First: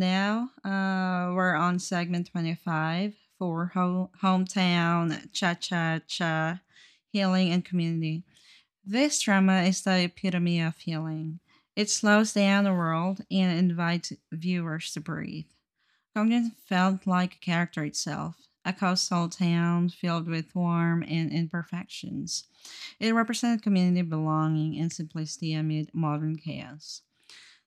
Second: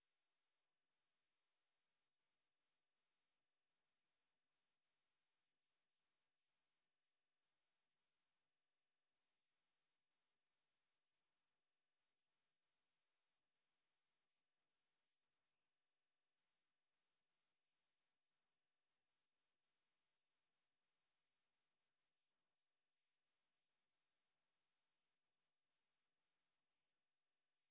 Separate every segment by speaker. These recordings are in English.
Speaker 1: now we're on segment 25 for Hometown Cha Cha Cha Healing and Community. This drama is the epitome of healing. It slows down the world and invites viewers to breathe. Gongjin felt like a character itself, a coastal town filled with warmth and imperfections. It represented community belonging and simplicity amid modern chaos.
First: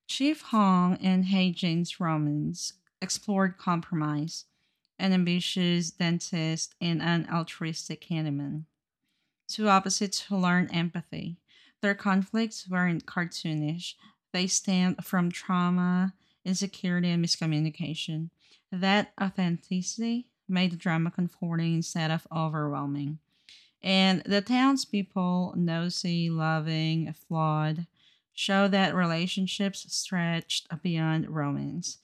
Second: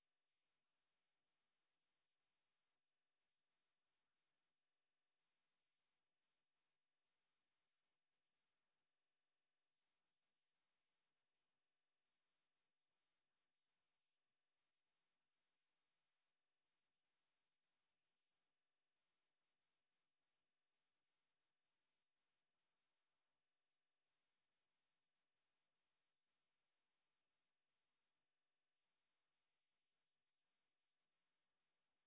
Speaker 1: Chief Hong and Hey Jane's romance explored compromise, an ambitious dentist and an altruistic handyman, two opposites who learn empathy. Their conflicts weren't cartoonish, they stemmed from trauma, insecurity, and miscommunication. That authenticity made the drama comforting instead of overwhelming. And the townspeople, nosy, loving, flawed, show that relationships stretched beyond romance.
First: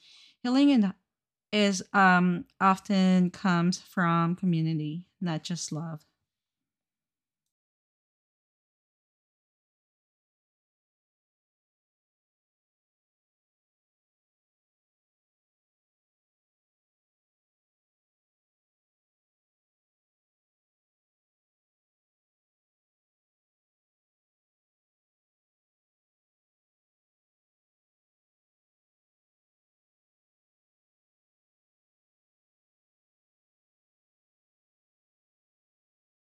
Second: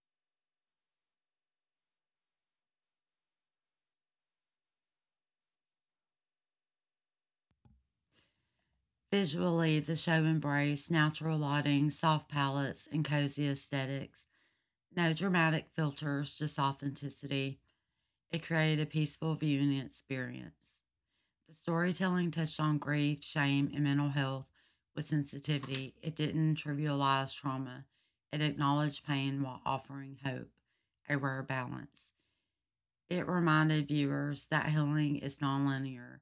Speaker 1: Healing is often comes from community, not just love.
Speaker 2: Visually, the show embraced natural lighting, soft palettes, and cozy aesthetics. No dramatic filters, just authenticity. It created a peaceful viewing experience. The storytelling touched on grief, shame, and mental health with sensitivity. It didn't trivialize trauma, it acknowledged pain while offering hope, a rare balance. It reminded viewers that healing is nonlinear.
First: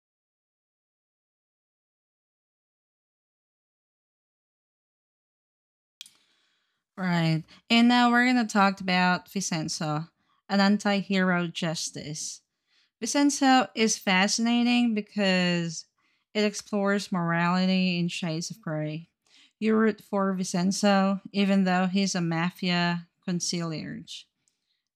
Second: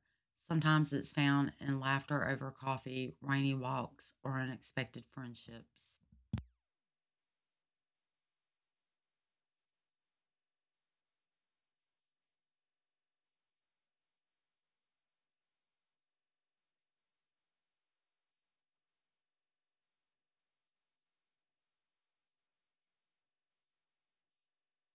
Speaker 2: Sometimes it's found in laughter over coffee, rainy walks, or unexpected friendships.
Speaker 1: Right. And now we're going to talk about Vicenzo, an anti hero justice. Vincenzo is fascinating because it explores morality in Shades of Grey. You root for Vincenzo, even though he's a mafia conciliarge.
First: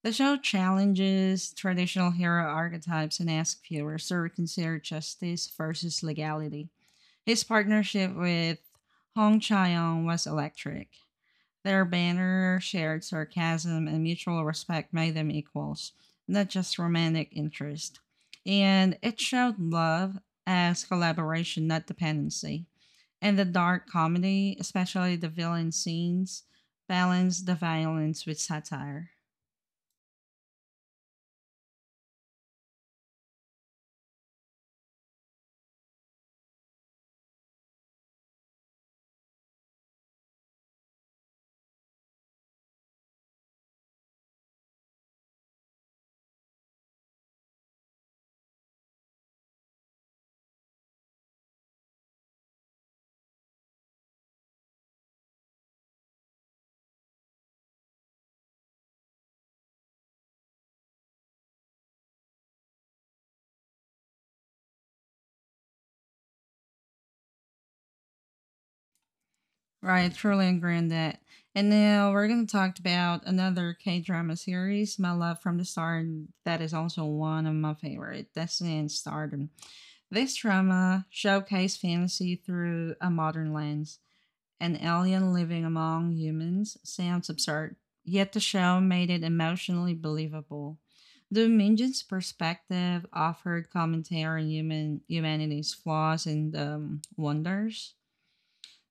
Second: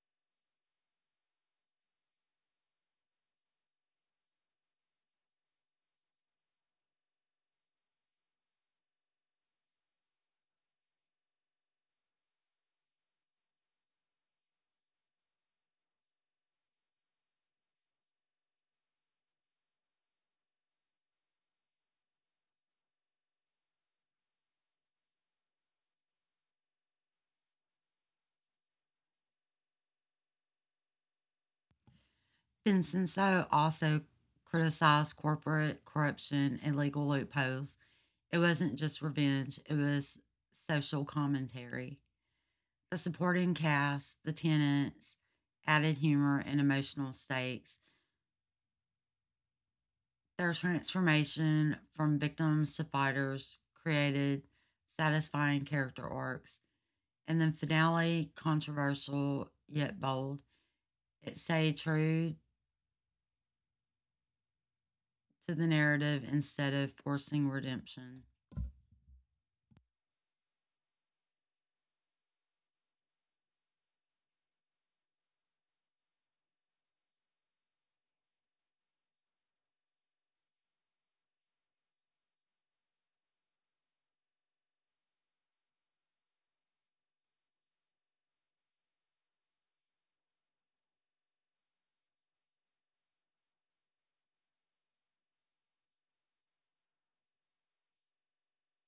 Speaker 1: The show challenges traditional hero archetypes and asks viewers to reconsider justice versus legality. His partnership with Hong Chae-young was electric. Their banner shared sarcasm and mutual respect made them equals, not just romantic interest. And it showed love as collaboration, not dependency. And the dark comedy, especially the villain scenes, balanced the violence with satire.
Speaker 2: Vincenzo also criticized corporate corruption and legal loopholes. It wasn't just revenge, it was social commentary. The supporting cast, the tenants, added humor and emotional stakes. Their transformation from victims to fighters created satisfying character arcs. And then finale, controversial yet bold, it stayed true to the narrative instead of forcing redemption.
Speaker 1: Right, truly agreeing that. And now we're going to talk about another K drama series, My Love from the Start. That is also one of my favorite. That's in Stardom. This drama showcased fantasy through a modern lens. An alien living among humans sounds absurd, yet the show made it emotionally believable. The Minjin's perspective offered commentary on human humanity's flaws and wonders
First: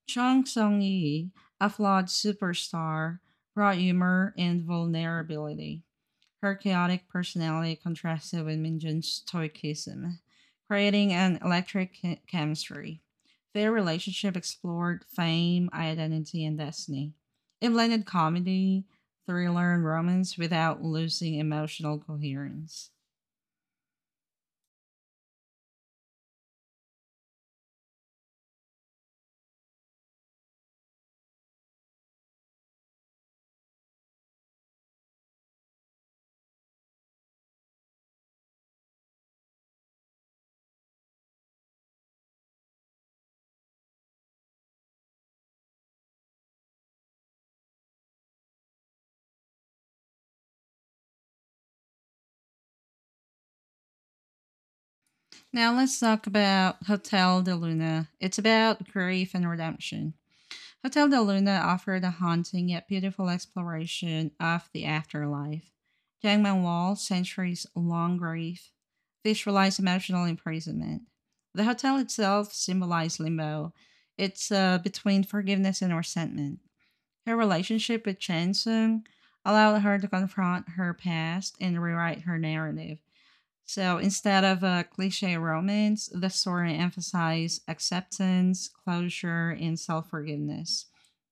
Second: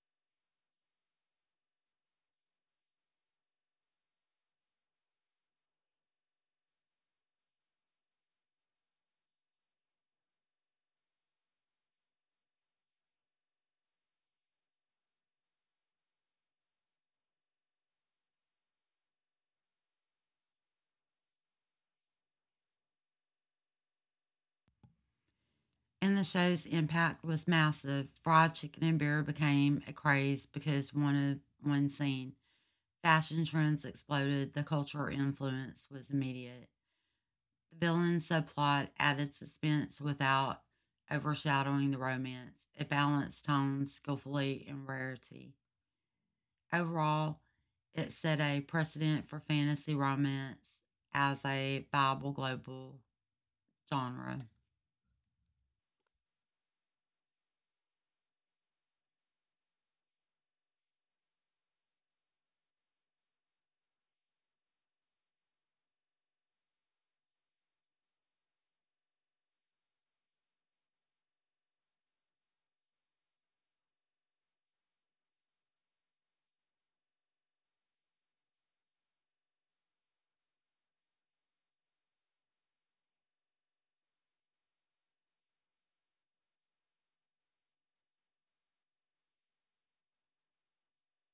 Speaker 1: Chung Sung-yi, a flawed superstar, brought humor and vulnerability. Her chaotic personality contrasted with Minjun's stoicism, creating an electric chemistry. Their relationship explored fame, identity, and destiny. It blended comedy, thriller, and romance without losing emotional coherence.
Speaker 2: And the show's impact was massive. Fried chicken and beer became a craze because one scene. Fashion trends exploded, the cultural influence was immediate. The villain subplot added suspense without overshadowing the romance. It balanced tone skillfully and rarity. Overall, it set a precedent for fantasy romance as a viable global genre.
Speaker 1: Now let's talk about Hotel de Luna. It's about grief and redemption. Hotel de Luna offered a haunting yet beautiful exploration of the afterlife. Jiang Manwal's centuries long grief visualized emotional imprisonment. The hotel itself symbolized limbo. It's between forgiveness and resentment. Her relationship with Chen Sung allowed her to confront her past and rewrite her narrative. So instead of a cliche romance, the story emphasized acceptance, closure, and self forgiveness.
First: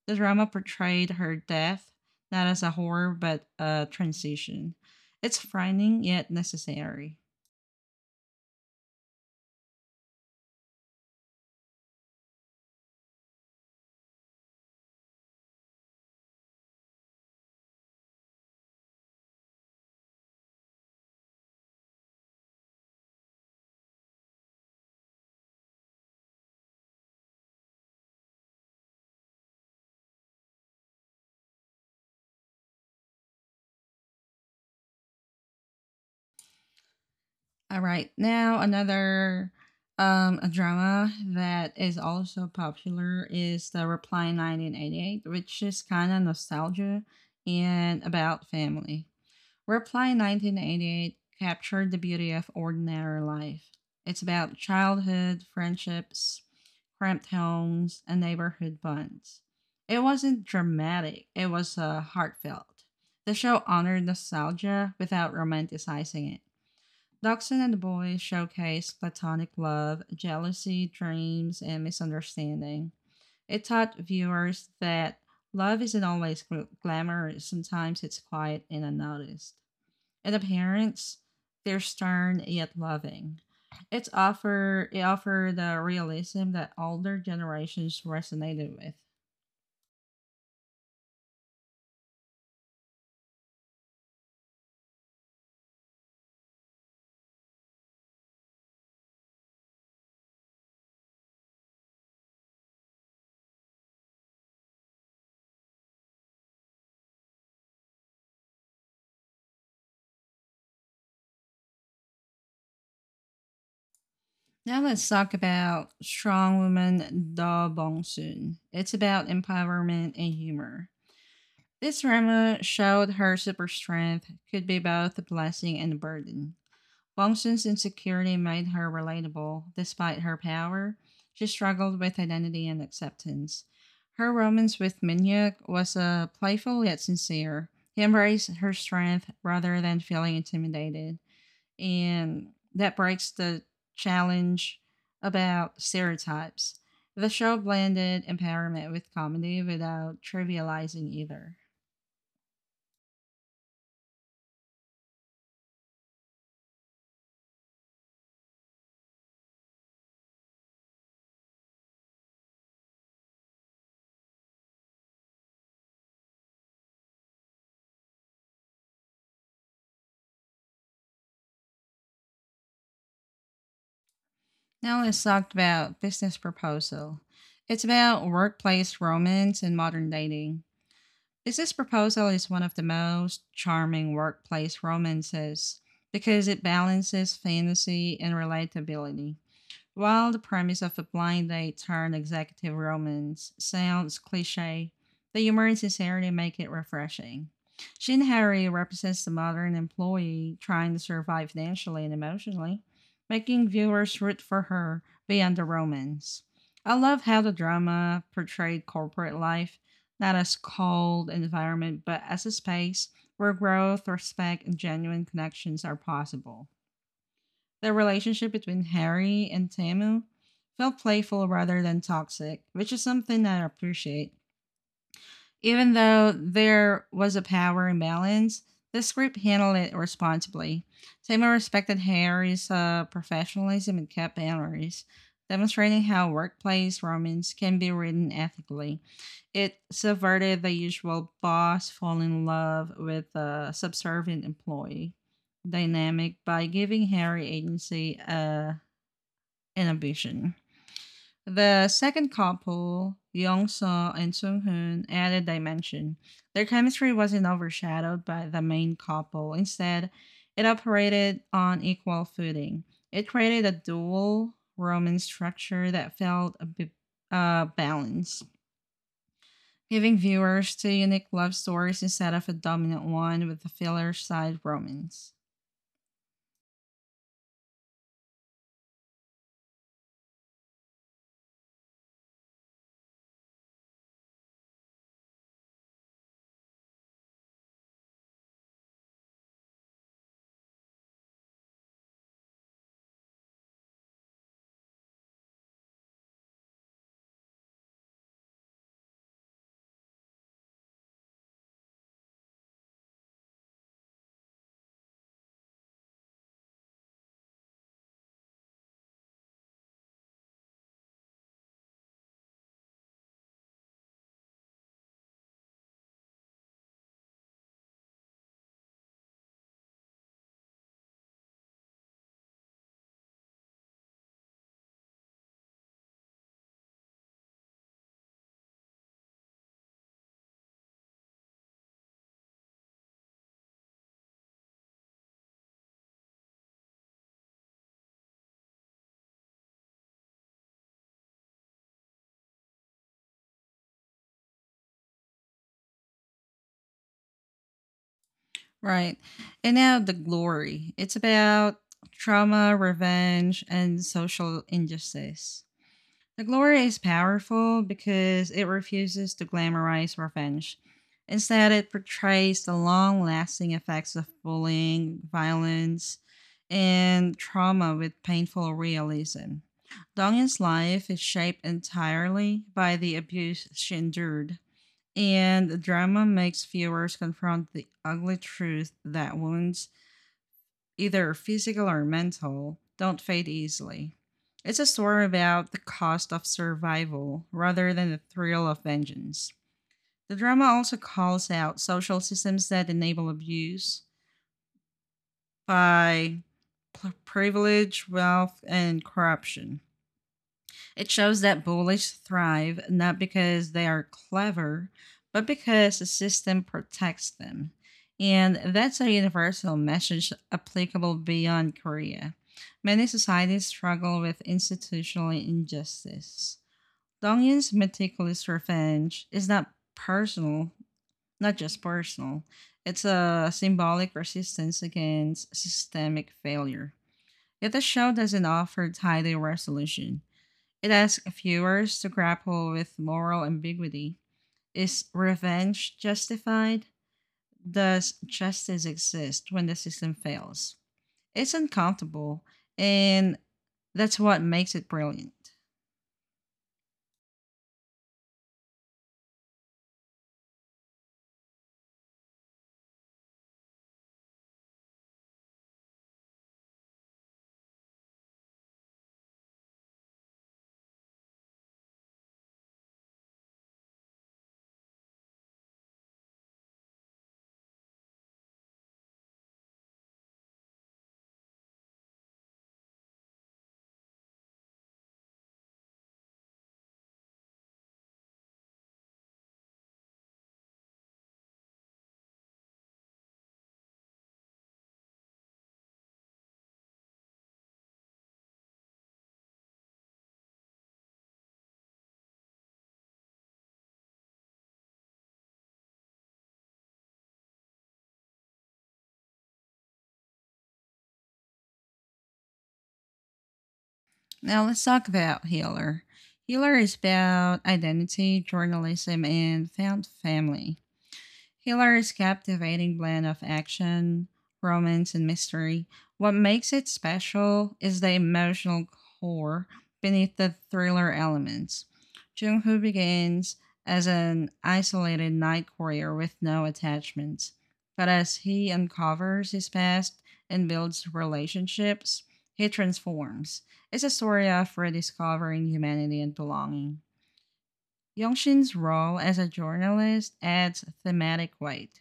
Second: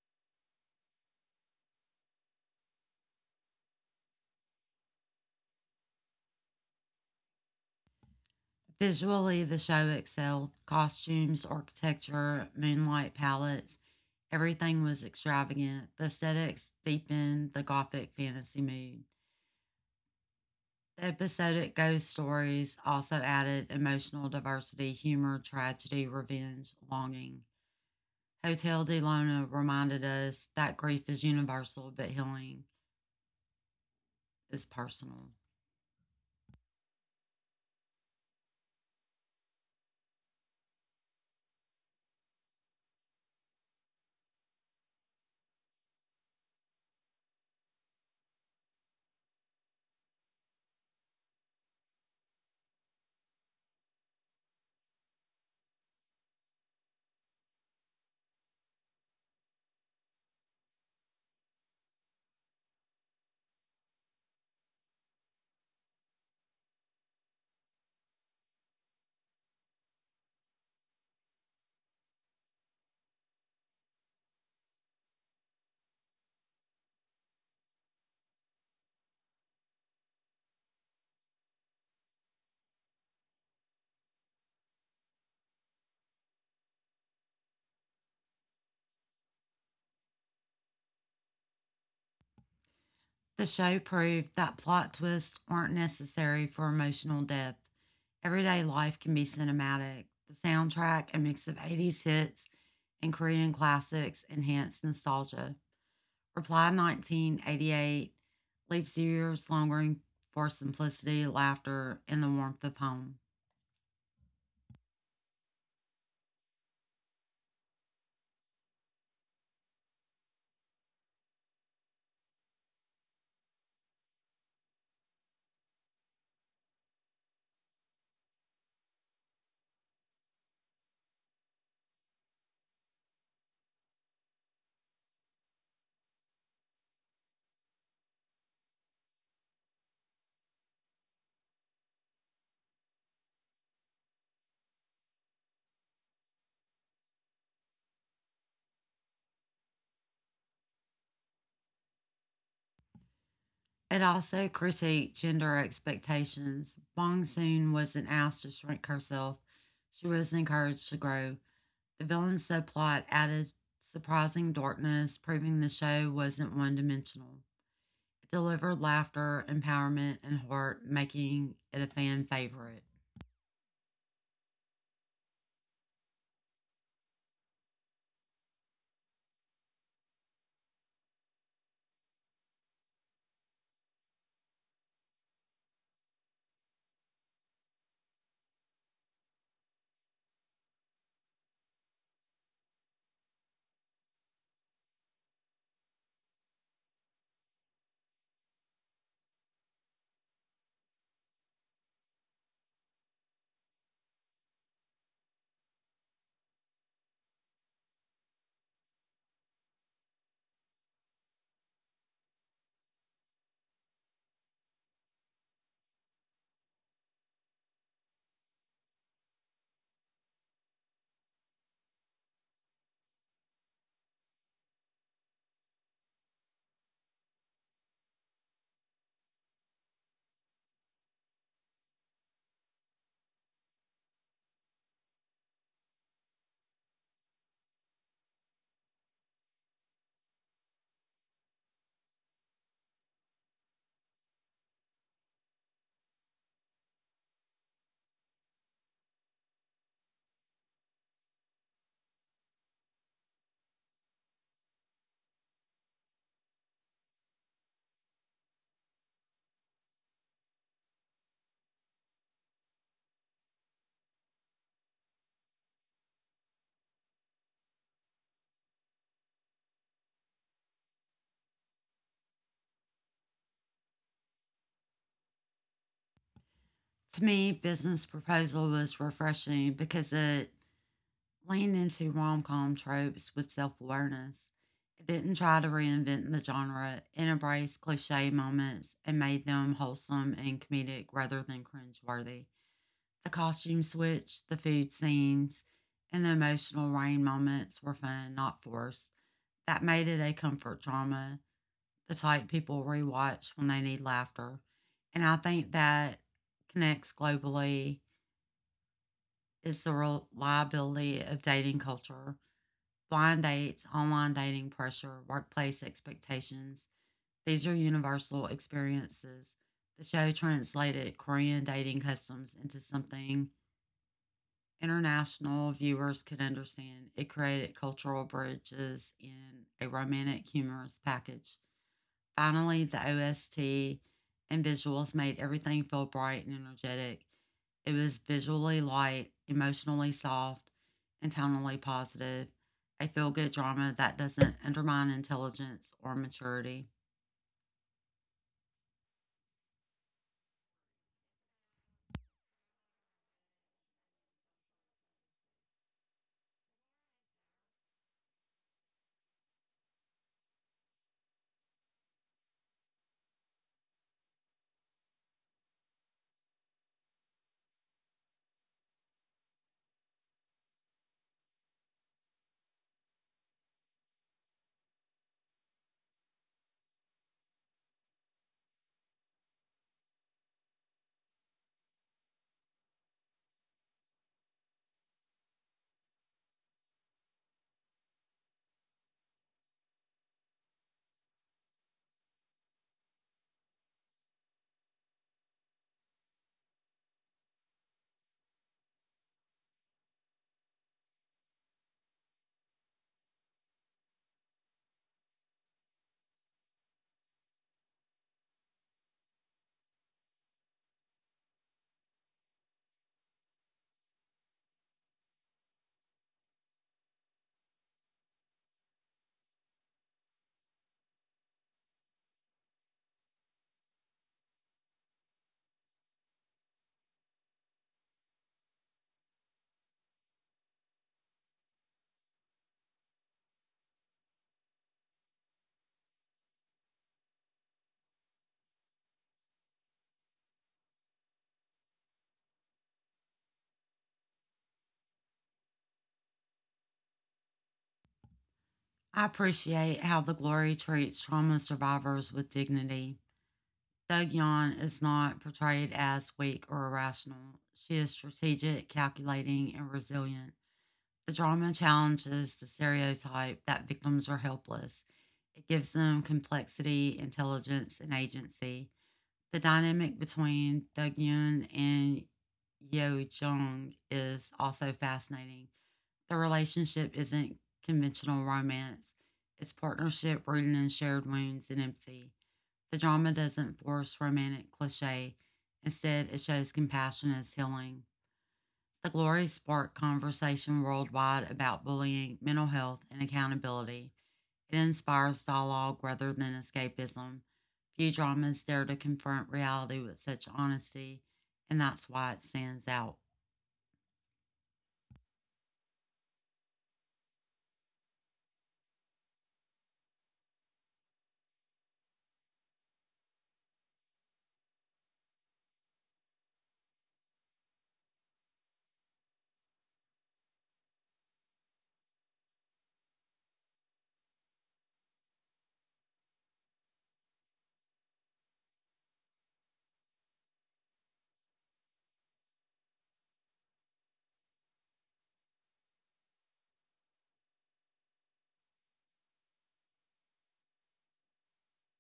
Speaker 1: The drama portrayed her death not as a horror but a transition. It's frightening yet necessary.
Speaker 2: Visually, the show excelled. Costumes, architecture, moonlight palettes, everything was extravagant. The aesthetics deepened the gothic fantasy mood. The episodic ghost stories also added emotional diversity, humor, tragedy, revenge, longing. Hotel de Luna reminded us that grief is universal, but healing is personal.
Speaker 1: All right, now another a drama that is also popular is The Reply 1988, which is kind of nostalgia and about family. Reply 1988 captured the beauty of ordinary life. It's about childhood, friendships, cramped homes, and neighborhood bonds. It wasn't dramatic, it was heartfelt. The show honored nostalgia without romanticizing it. Dachshund and the Boy showcased platonic love, jealousy, dreams, and misunderstanding. It taught viewers that love isn't always glamorous, sometimes it's quiet and unnoticed and appearance, they're stern yet loving. It offered the realism that older generations resonated with.
Speaker 2: The show proved that plot twists aren't necessary for emotional depth. Everyday life can be cinematic. The soundtrack, a mix of 80s hits and Korean classics, enhanced nostalgia. Reply 1988 leaves years longing for simplicity, laughter, and the warmth of home.
Speaker 1: Now let's talk about Strong Woman Da Bong Soon. It's about empowerment and humor. This drama showed her super strength could be both a blessing and a burden. Wongsun's insecurity made her relatable. Despite her power, she struggled with identity and acceptance. Her romance with Minyuk was playful yet sincere. He embraced her strength rather than feeling intimidated, and that breaks the challenge about stereotypes. The show blended empowerment with comedy without trivializing either.
Speaker 2: It also critiqued gender expectations. Bong Soon wasn't asked to shrink herself, she was encouraged to grow. The villain's subplot added surprising darkness, proving the show wasn't one dimensional. It delivered laughter, empowerment, and heart, making it a fan favorite.
Speaker 1: Now let's talk about business proposal. It's about workplace romance and modern dating. Business proposal is one of the most charming workplace romances because it balances fantasy and relatability. While the premise of a blind date turned executive romance sounds cliche, the humor and sincerity make it refreshing. Shin Harry represents the modern employee trying to survive financially and emotionally, making viewers root for her beyond the romance. I love how the drama portrayed corporate life not as a cold environment but as a space where growth, respect, and genuine connections are possible. The relationship between Harry and Tamu felt playful rather than toxic, which is something I appreciate. Even though there was a power imbalance, this group handled it responsibly. Seymour respected Harry's professionalism and kept boundaries, demonstrating how workplace romance can be written ethically. It subverted the usual boss fall in love with a subservient employee dynamic by giving Harry agency and ambition. The second couple, Young Soo and Sung Hoon, added dimension. Their chemistry wasn't overshadowed by the main couple. Instead, it operated on equal footing. It created a dual romance structure that felt a bit balanced, giving viewers two unique love stories instead of a dominant one with the filler side romance.
Speaker 2: To me, Business Proposal was refreshing because it leaned into rom com tropes with self awareness. It didn't try to reinvent the genre, it embraced cliche moments and made them wholesome and comedic rather than cringeworthy. The costume switch, the food scenes, and the emotional rain moments were fun, not forced. That made it a comfort drama, the type people rewatch when they need laughter. And I think that connects globally is the reliability of dating culture, blind dates, online dating pressure, workplace expectations. These are universal experiences. The show translated Korean dating customs into something international viewers could understand. It created cultural bridges in a romantic, humorous package. Finally, the OST and visuals made everything feel bright and energetic. It was visually light, emotionally soft, and tonally positive. A feel good drama that doesn't undermine intelligence or maturity.
Speaker 1: Right. And now the glory. It's about trauma, revenge, and social injustice. The glory is powerful because it refuses to glamorize revenge. Instead, it portrays the long lasting effects of bullying, violence, and trauma with painful realism. Dongyun's life is shaped entirely by the abuse she endured, and the drama makes viewers confront the ugly truth that wounds either physical or mental, don't fade easily. It's a story about the cost of survival rather than the thrill of vengeance. The drama also calls out social systems that enable abuse by privilege, wealth, and corruption. It shows that bullies thrive not because they are clever, but because the system protects them. And that's a universal message applicable beyond Korea. Many societies struggle with institutional injustice. Dongyun's meticulous revenge is not personal, not just personal. It's a symbolic resistance against systemic failure. Yet the show doesn't offer tidy resolution. It asks viewers to grapple with moral ambiguity. Is revenge justified? Does justice exist when the system fails? It's uncomfortable, and that's what makes it brilliant.
Speaker 2: I appreciate how the glory treats trauma survivors with dignity. Doug Yon is not portrayed as weak or irrational. She is strategic, calculating, and resilient. The drama challenges the stereotype that victims are helpless. It gives them complexity, intelligence, and agency. The dynamic between Doug Yoon and Yeo Jung is also fascinating. The relationship isn't conventional romance, it's partnership rooted in shared wounds and empathy. The drama doesn't force romantic cliche, instead, it shows compassion as healing. The glory sparked conversation worldwide about bullying, mental health, and accountability. It inspires dialogue rather than escapism. Few dramas dare to confront reality with such honesty, and that's why it stands out.
Speaker 1: Now let's talk about Healer. Healer is about identity, journalism, and found family. Hiller's captivating blend of action, romance, and mystery. What makes it special is the emotional core beneath the thriller elements. Jung Hoo begins as an isolated night courier with no attachments, but as he uncovers his past and builds relationships, he transforms. It's a story of rediscovering humanity and belonging. Yongshin's role as a journalist adds thematic weight.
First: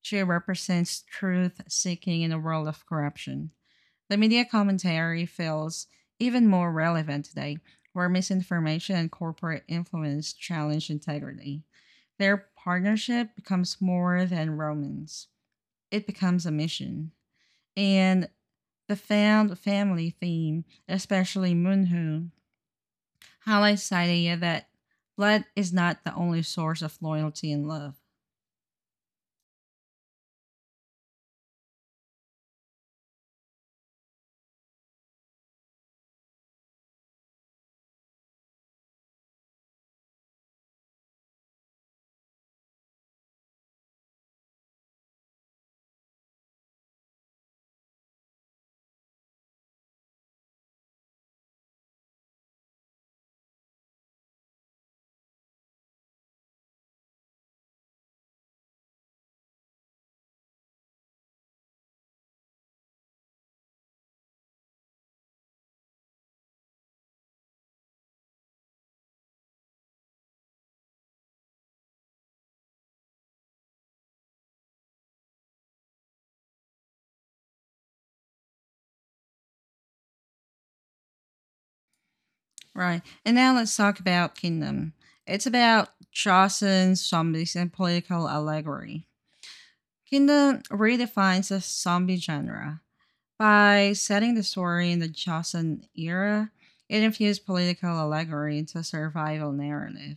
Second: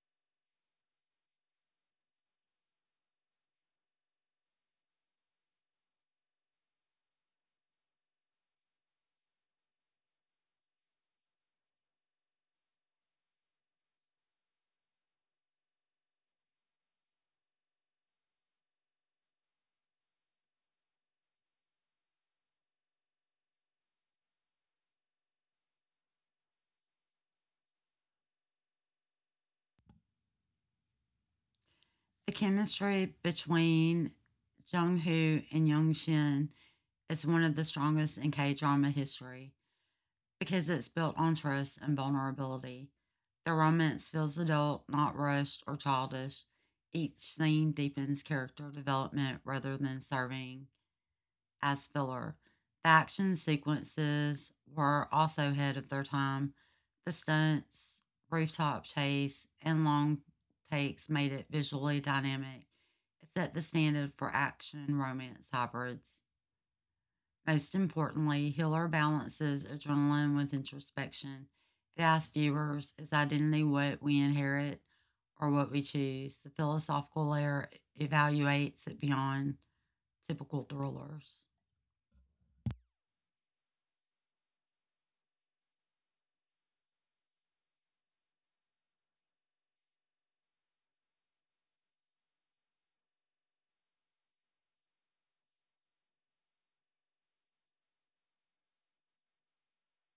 Speaker 1: She represents truth seeking in a world of corruption. The media commentary feels even more relevant today, where misinformation and corporate influence challenge integrity. Their partnership becomes more than romance, it becomes a mission. And the found family theme, especially Moonho, highlights the idea that blood is not the only source of loyalty and love.
Speaker 2: The chemistry between Jung Hoo and Young Shin is one of the strongest in K drama history. Because it's built on trust and vulnerability. The romance feels adult, not rushed or childish. Each scene deepens character development rather than serving as filler. The action sequences were also ahead of their time. The stunts, rooftop chase, and long takes made it visually dynamic. It set the standard for action romance hybrids. Most importantly, Hiller balances adrenaline with introspection. It asks viewers, is identity what we inherit or what we choose? The philosophical layer evaluates it beyond typical thrillers.
Speaker 1: Right. And now let's talk about Kingdom. It's about Chaucer's zombies and political allegory. Kingdom redefines the zombie genre. By setting the story in the Chaucer era, it infused political allegory into a survival narrative.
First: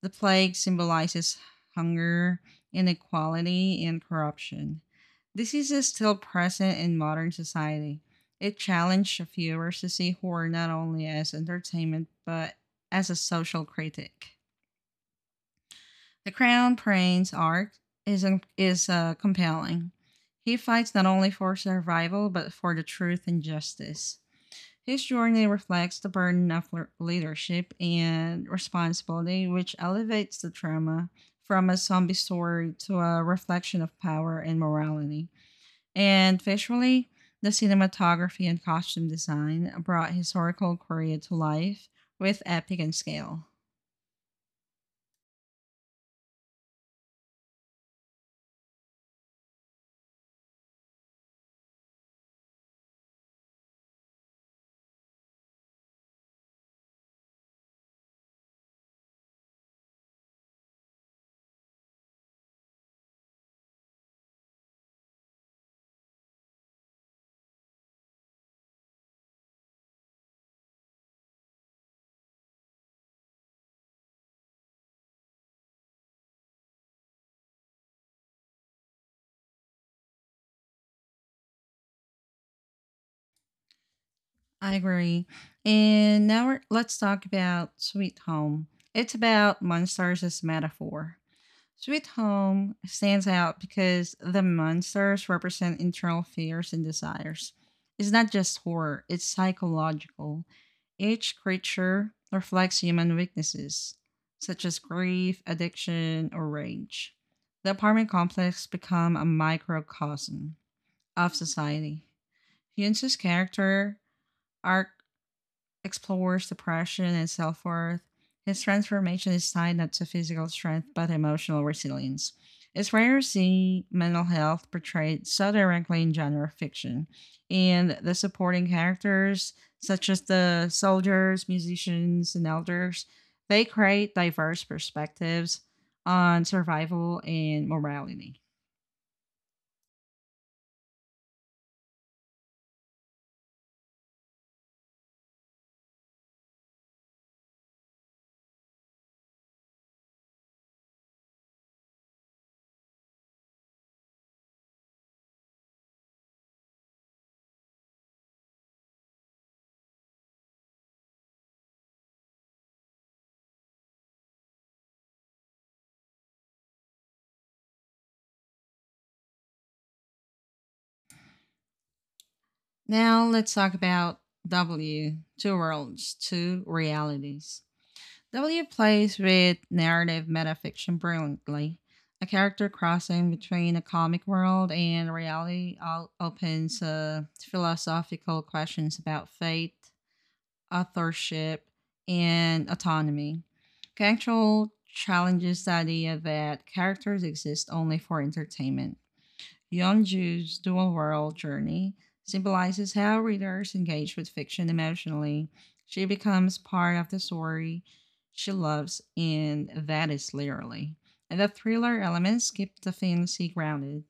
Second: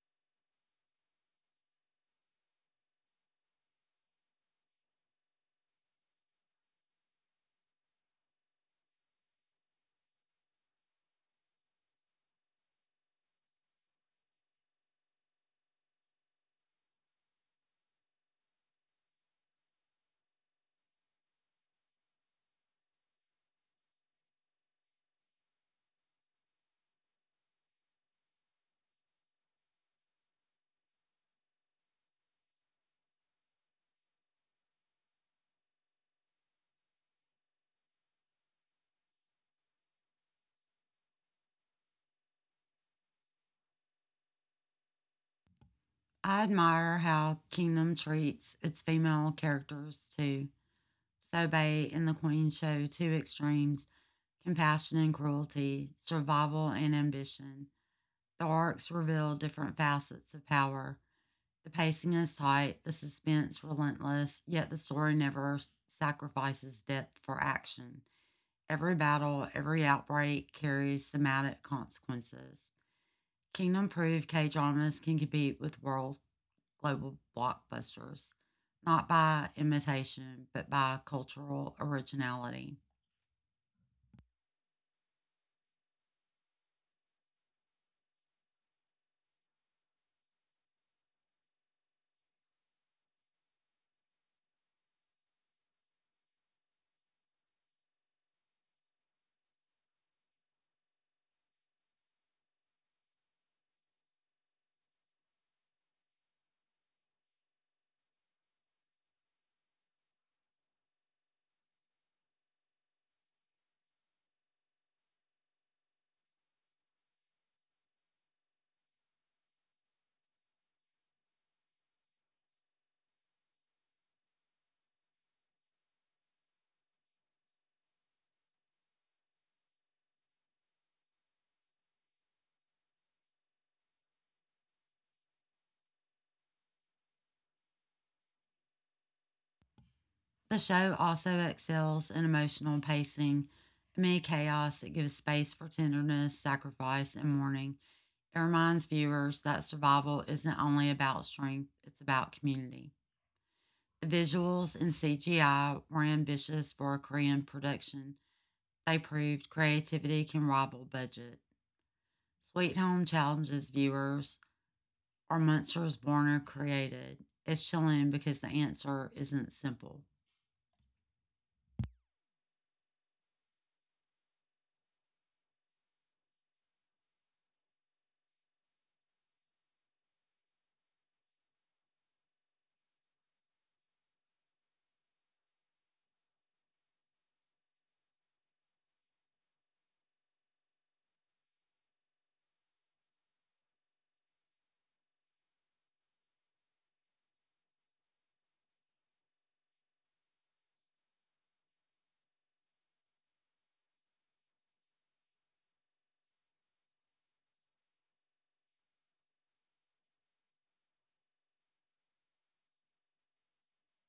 Speaker 1: The plague symbolizes hunger, inequality, and corruption. Disease is still present in modern society. It challenged viewers to see horror not only as entertainment but as a social critic. The Crown prince's arc is, is compelling. He fights not only for survival but for the truth and justice. His journey reflects the burden of leadership and responsibility, which elevates the drama from a zombie story to a reflection of power and morality. And visually, the cinematography and costume design brought historical Korea to life with epic and scale.
Speaker 2: I admire how Kingdom treats its female characters too. Sobei and the Queen show two extremes, compassion and cruelty, survival and ambition. The arcs reveal different facets of power. The pacing is tight, the suspense relentless, yet the story never sacrifices depth for action. Every battle, every outbreak carries thematic consequences. Kingdom proved K dramas can compete with world global blockbusters, not by imitation, but by cultural originality.
Speaker 1: I agree. Let's talk about Sweet Home. It's about monsters as metaphor. Sweet Home stands out because the monsters represent internal fears and desires. It's not just horror, it's psychological. Each creature reflects human weaknesses, such as grief, addiction, or rage. The apartment complex becomes a microcosm of society. Hyunsu's character arc explores depression and self worth. His transformation is tied not to physical strength but emotional resilience. It's rare to see mental health portrayed so directly in genre fiction, and the supporting characters, such as the soldiers, musicians, and elders, they create diverse perspectives on survival and morality.
Speaker 2: The show also excels in emotional pacing. Amid chaos, it gives space for tenderness, sacrifice, and mourning. It reminds viewers that survival isn't only about strength, it's about community. The visuals and CGI were ambitious for a Korean production. They proved creativity can rival budget. Sweet Home challenges viewers, are monsters Warner created. It's chilling because the answer isn't simple.
Speaker 1: Now, let's talk about W Two Worlds, Two Realities. W plays with narrative metafiction brilliantly. A character crossing between a comic world and reality all opens philosophical questions about fate, authorship, and autonomy. Control challenges the idea that characters exist only for entertainment. Young Ju's dual world journey symbolizes how readers engage with fiction emotionally. She becomes part of the story she loves, and that is literally. And the thriller elements keep the fantasy grounded.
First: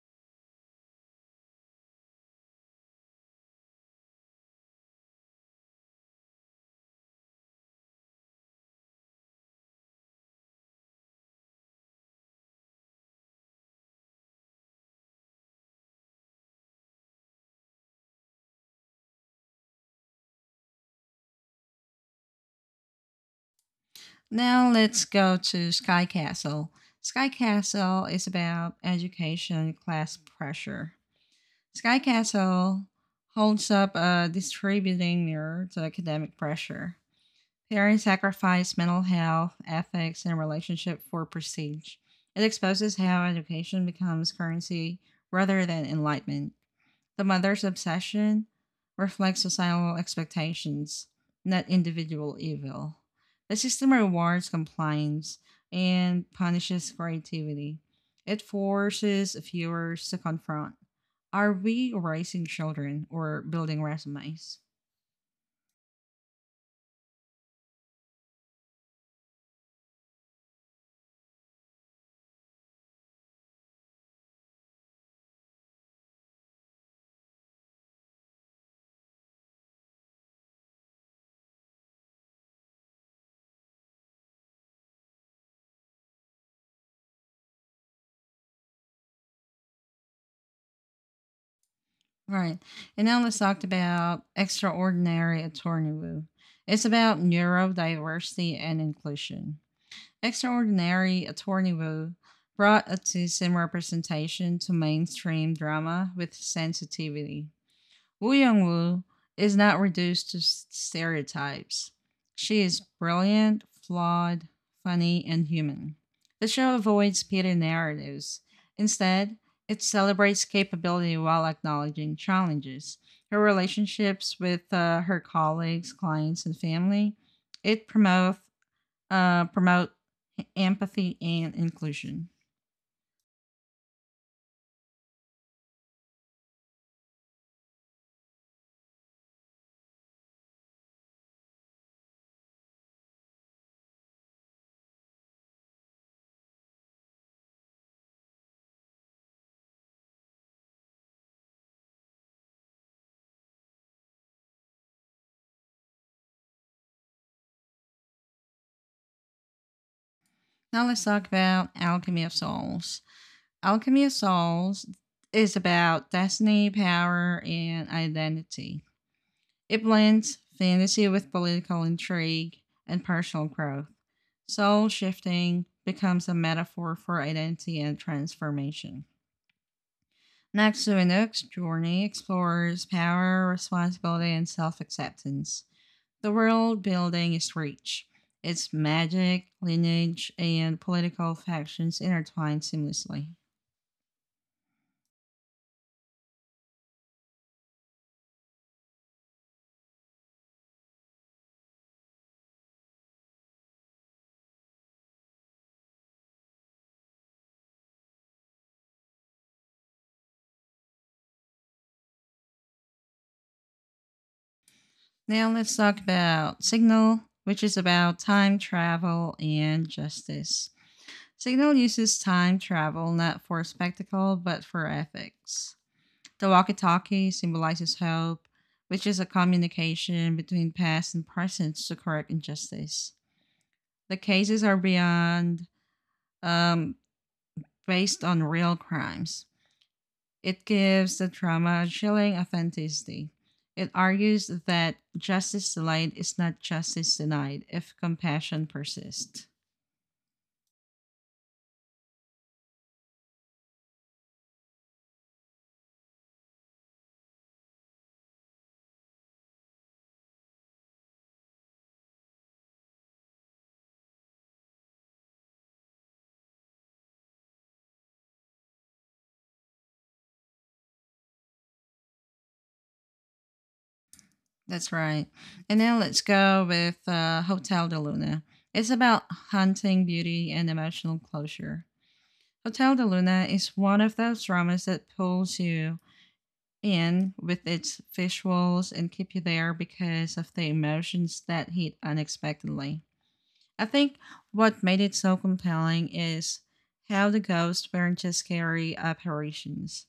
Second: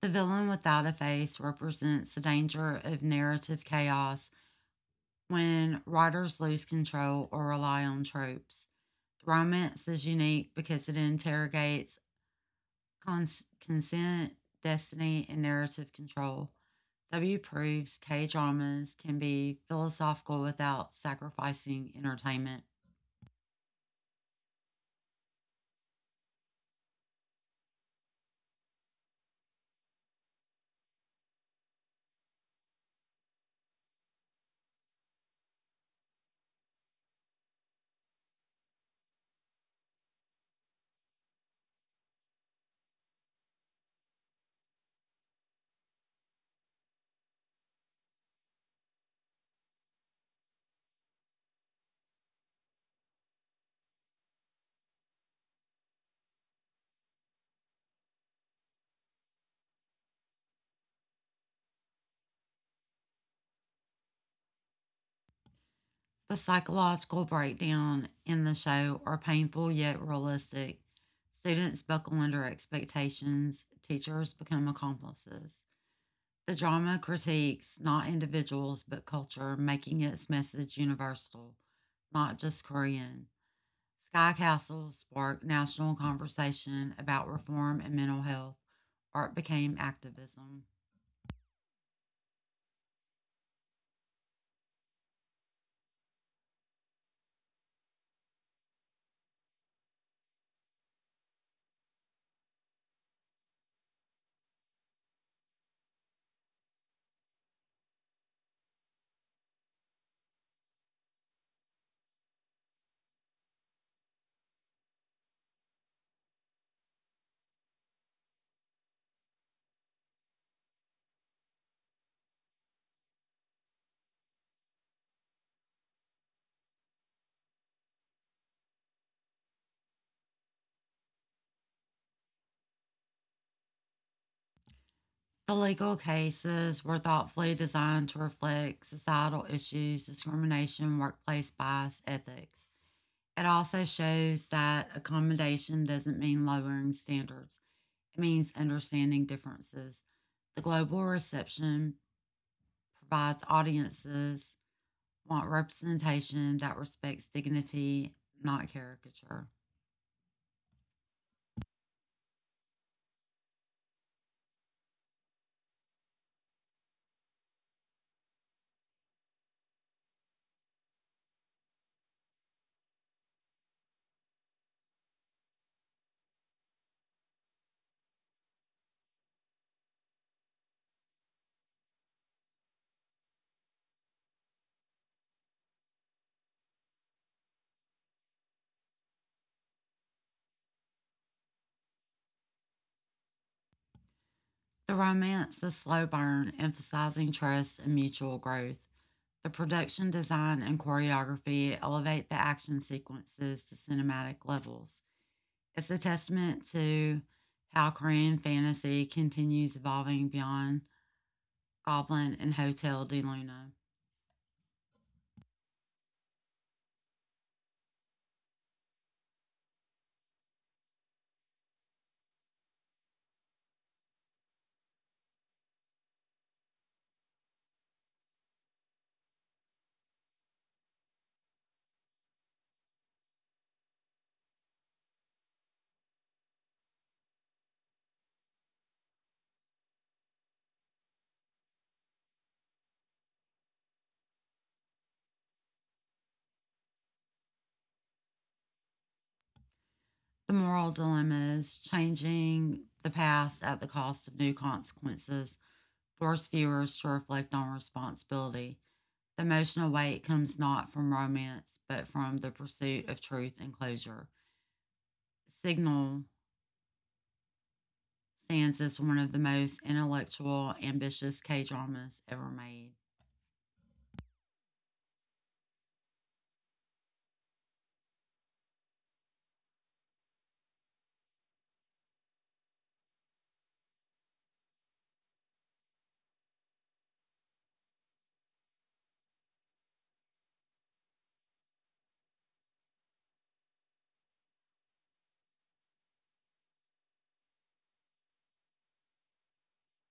Speaker 2: The villain without a face represents the danger of narrative chaos when writers lose control or rely on tropes. Romance is unique because it interrogates consent, destiny, and narrative control. W proves K dramas can be philosophical without sacrificing entertainment.
Speaker 1: Now let's go to Sky Castle. Sky Castle is about education and class pressure. Sky Castle holds up a distributing mirror to academic pressure. Perry sacrificed mental health, ethics, and relationship for prestige. It exposes how education becomes currency rather than enlightenment. The mother's obsession reflects societal expectations, not individual evil. The system rewards compliance and punishes creativity. It forces viewers to confront are we raising children or building resumes?
Speaker 2: The psychological breakdown in the show are painful yet realistic. Students buckle under expectations, teachers become accomplices. The drama critiques not individuals but culture, making its message universal, not just Korean. Sky Castle sparked national conversation about reform and mental health. Art became activism.
Speaker 1: Right. And now let's talk about Extraordinary Attorney Woo. It's about neurodiversity and inclusion. Extraordinary Attorney Woo brought autism representation to mainstream drama with sensitivity. Woo Young Woo is not reduced to stereotypes. She is brilliant, flawed, funny, and human. The show avoids Peter narratives. Instead, it celebrates capability while acknowledging challenges. Her relationships with her colleagues, clients, and family. It promotes promote empathy and inclusion.
Speaker 2: The legal cases were thoughtfully designed to reflect societal issues, discrimination, workplace bias, ethics. It also shows that accommodation doesn't mean lowering standards, it means understanding differences. The global reception provides audiences want representation that respects dignity, not caricature.
Speaker 1: Now let's talk about Alchemy of Souls. Alchemy of Souls is about destiny, power, and identity. It blends fantasy with political intrigue and personal growth. Soul shifting becomes a metaphor for identity and transformation. Next to Inuk's journey explores power, responsibility, and self acceptance. The world building is rich. Its magic, lineage, and political factions intertwine seamlessly.
Speaker 2: The romance is slow burn, emphasizing trust and mutual growth. The production design and choreography elevate the action sequences to cinematic levels. It's a testament to how Korean fantasy continues evolving beyond Goblin and Hotel de Luna.
Speaker 1: Now let's talk about Signal, which is about time travel and justice. Signal uses time travel not for spectacle but for ethics. The walkie talkie symbolizes hope, which is a communication between past and present to correct injustice. The cases are beyond um, based on real crimes. It gives the drama a chilling authenticity. It argues that justice delayed is not justice denied if compassion persists.
Speaker 2: The moral dilemma is changing the past at the cost of new consequences, force viewers to reflect on responsibility. The emotional weight comes not from romance, but from the pursuit of truth and closure. Signal stands as one of the most intellectual, ambitious K dramas ever made.
Speaker 1: That's right. And now let's go with Hotel de Luna. It's about haunting beauty and emotional closure. Hotel de Luna is one of those dramas that pulls you in with its visuals and keep you there because of the emotions that hit unexpectedly. I think what made it so compelling is how the ghosts weren't just scary apparitions.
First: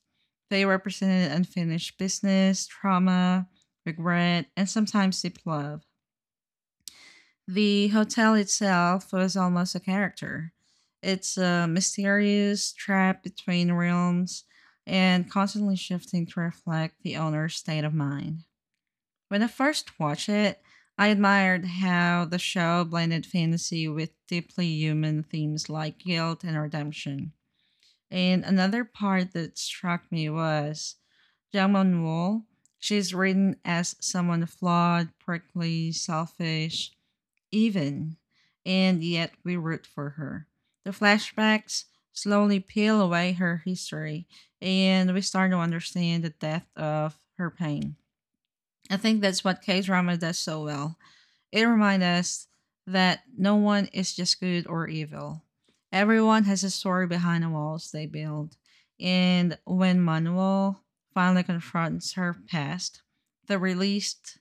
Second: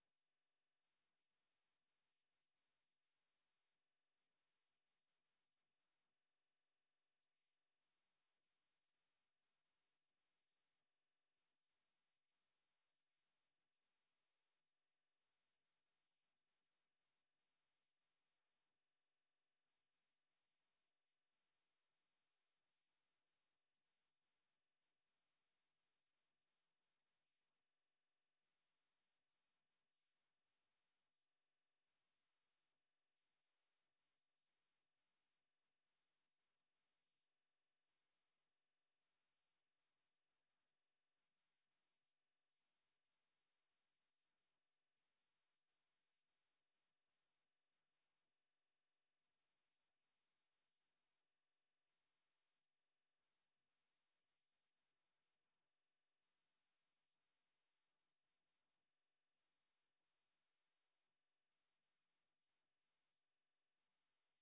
Speaker 1: They represented unfinished business, trauma, regret, and sometimes deep love. The hotel itself was almost a character. It's a mysterious trap between realms and constantly shifting to reflect the owner's state of mind. When I first watched it, I admired how the show blended fantasy with deeply human themes like guilt and redemption. And another part that struck me was Jang Mon Woo. She's written as someone flawed, prickly, selfish, even, and yet we root for her. The flashbacks slowly peel away her history, and we start to understand the depth of her pain. I think that's what K drama does so well. It reminds us that no one is just good or evil. Everyone has a story behind the walls they build. And when Manuel finally confronts her past, the released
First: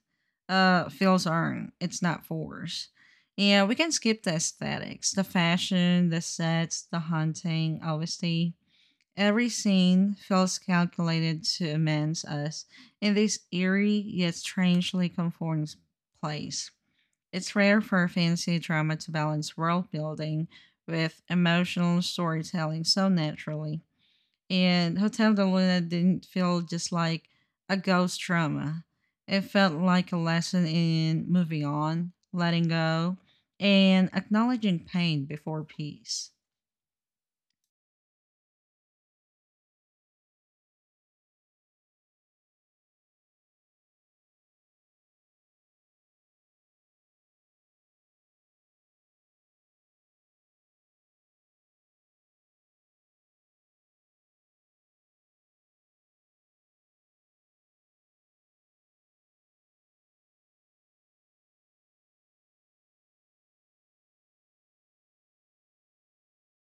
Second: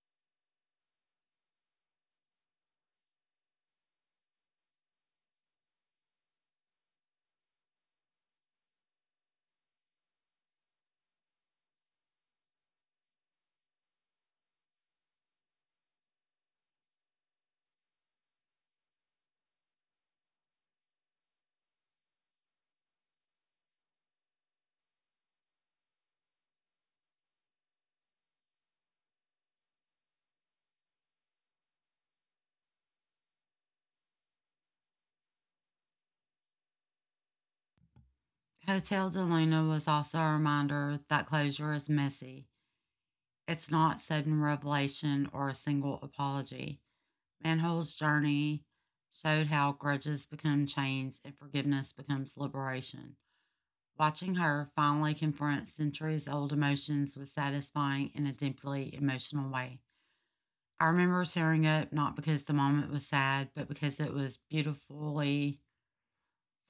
Speaker 1: feels earned. It's not forced. Yeah, we can skip the aesthetics, the fashion, the sets, the hunting, obviously. Every scene feels calculated to immense us in this eerie yet strangely comforting place. It's rare for fantasy drama to balance world building with emotional storytelling so naturally. And Hotel de Luna didn't feel just like a ghost drama. It felt like a lesson in moving on, letting go, and acknowledging pain before peace.
Speaker 2: Hotel de Luna was also a reminder that closure is messy. It's not sudden revelation or a single apology. Manhole's journey showed how grudges become chains and forgiveness becomes liberation. Watching her finally confront centuries old emotions was satisfying in a deeply emotional way. I remember tearing up not because the moment was sad, but because it was beautifully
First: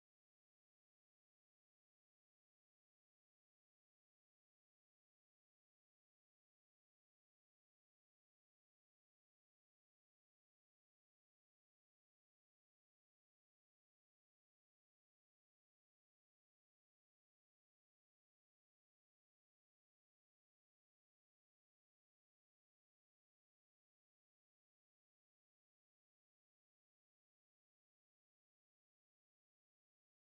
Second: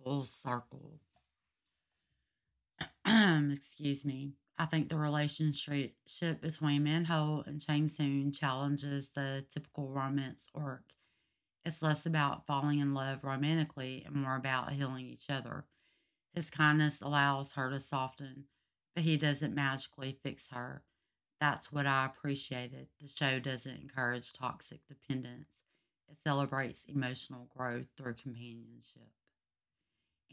Speaker 2: full circle. Excuse me. I think the relationship between Manhole and Chang Soon challenges the typical romance arc. It's less about falling in love romantically and more about healing each other. His kindness allows her to soften, but he doesn't magically fix her. That's what I appreciated. The show doesn't encourage toxic dependence, it celebrates emotional growth through companionship.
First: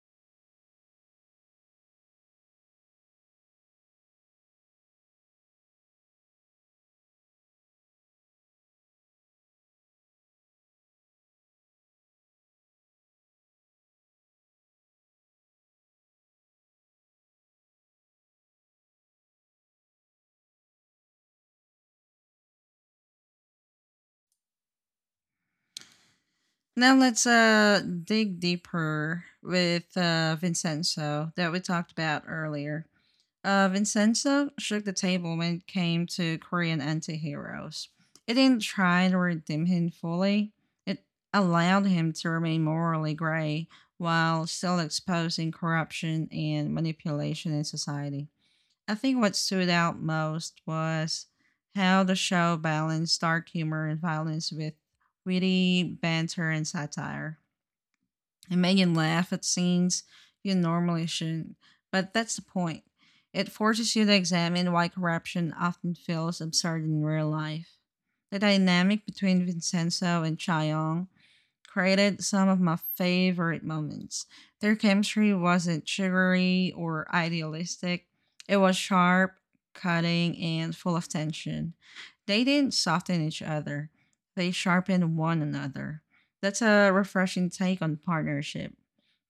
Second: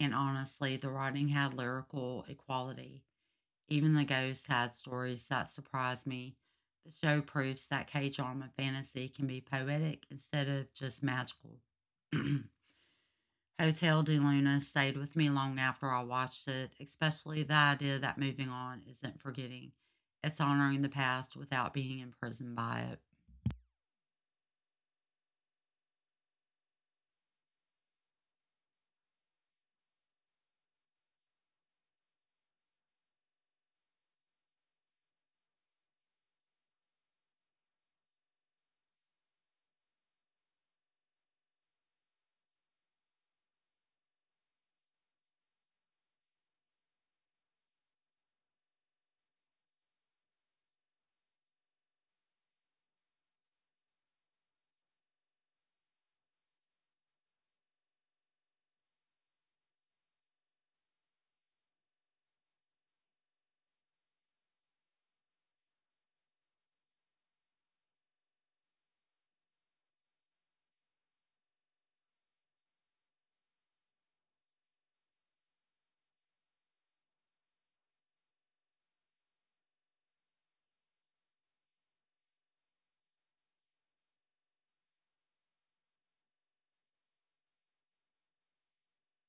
Speaker 2: And honestly, the writing had lyrical equality. Even the ghosts had stories that surprised me. The show proves that K drama fantasy can be poetic instead of just magical. Hotel de Luna stayed with me long after I watched it, especially the idea that moving on isn't forgetting. It's honoring the past without being imprisoned by it.
Speaker 1: Now let's dig deeper with Vincenzo that we talked about earlier. Vincenzo shook the table when it came to Korean anti-heroes. It didn't try to redeem him fully. It allowed him to remain morally gray while still exposing corruption and manipulation in society. I think what stood out most was how the show balanced dark humor and violence with witty banter and satire, and Megan laugh at scenes you normally shouldn't. But that's the point. It forces you to examine why corruption often feels absurd in real life. The dynamic between Vincenzo and Chaeyoung created some of my favorite moments. Their chemistry wasn't sugary or idealistic, it was sharp, cutting, and full of tension. They didn't soften each other, they sharpened one another. That's a refreshing take on partnership.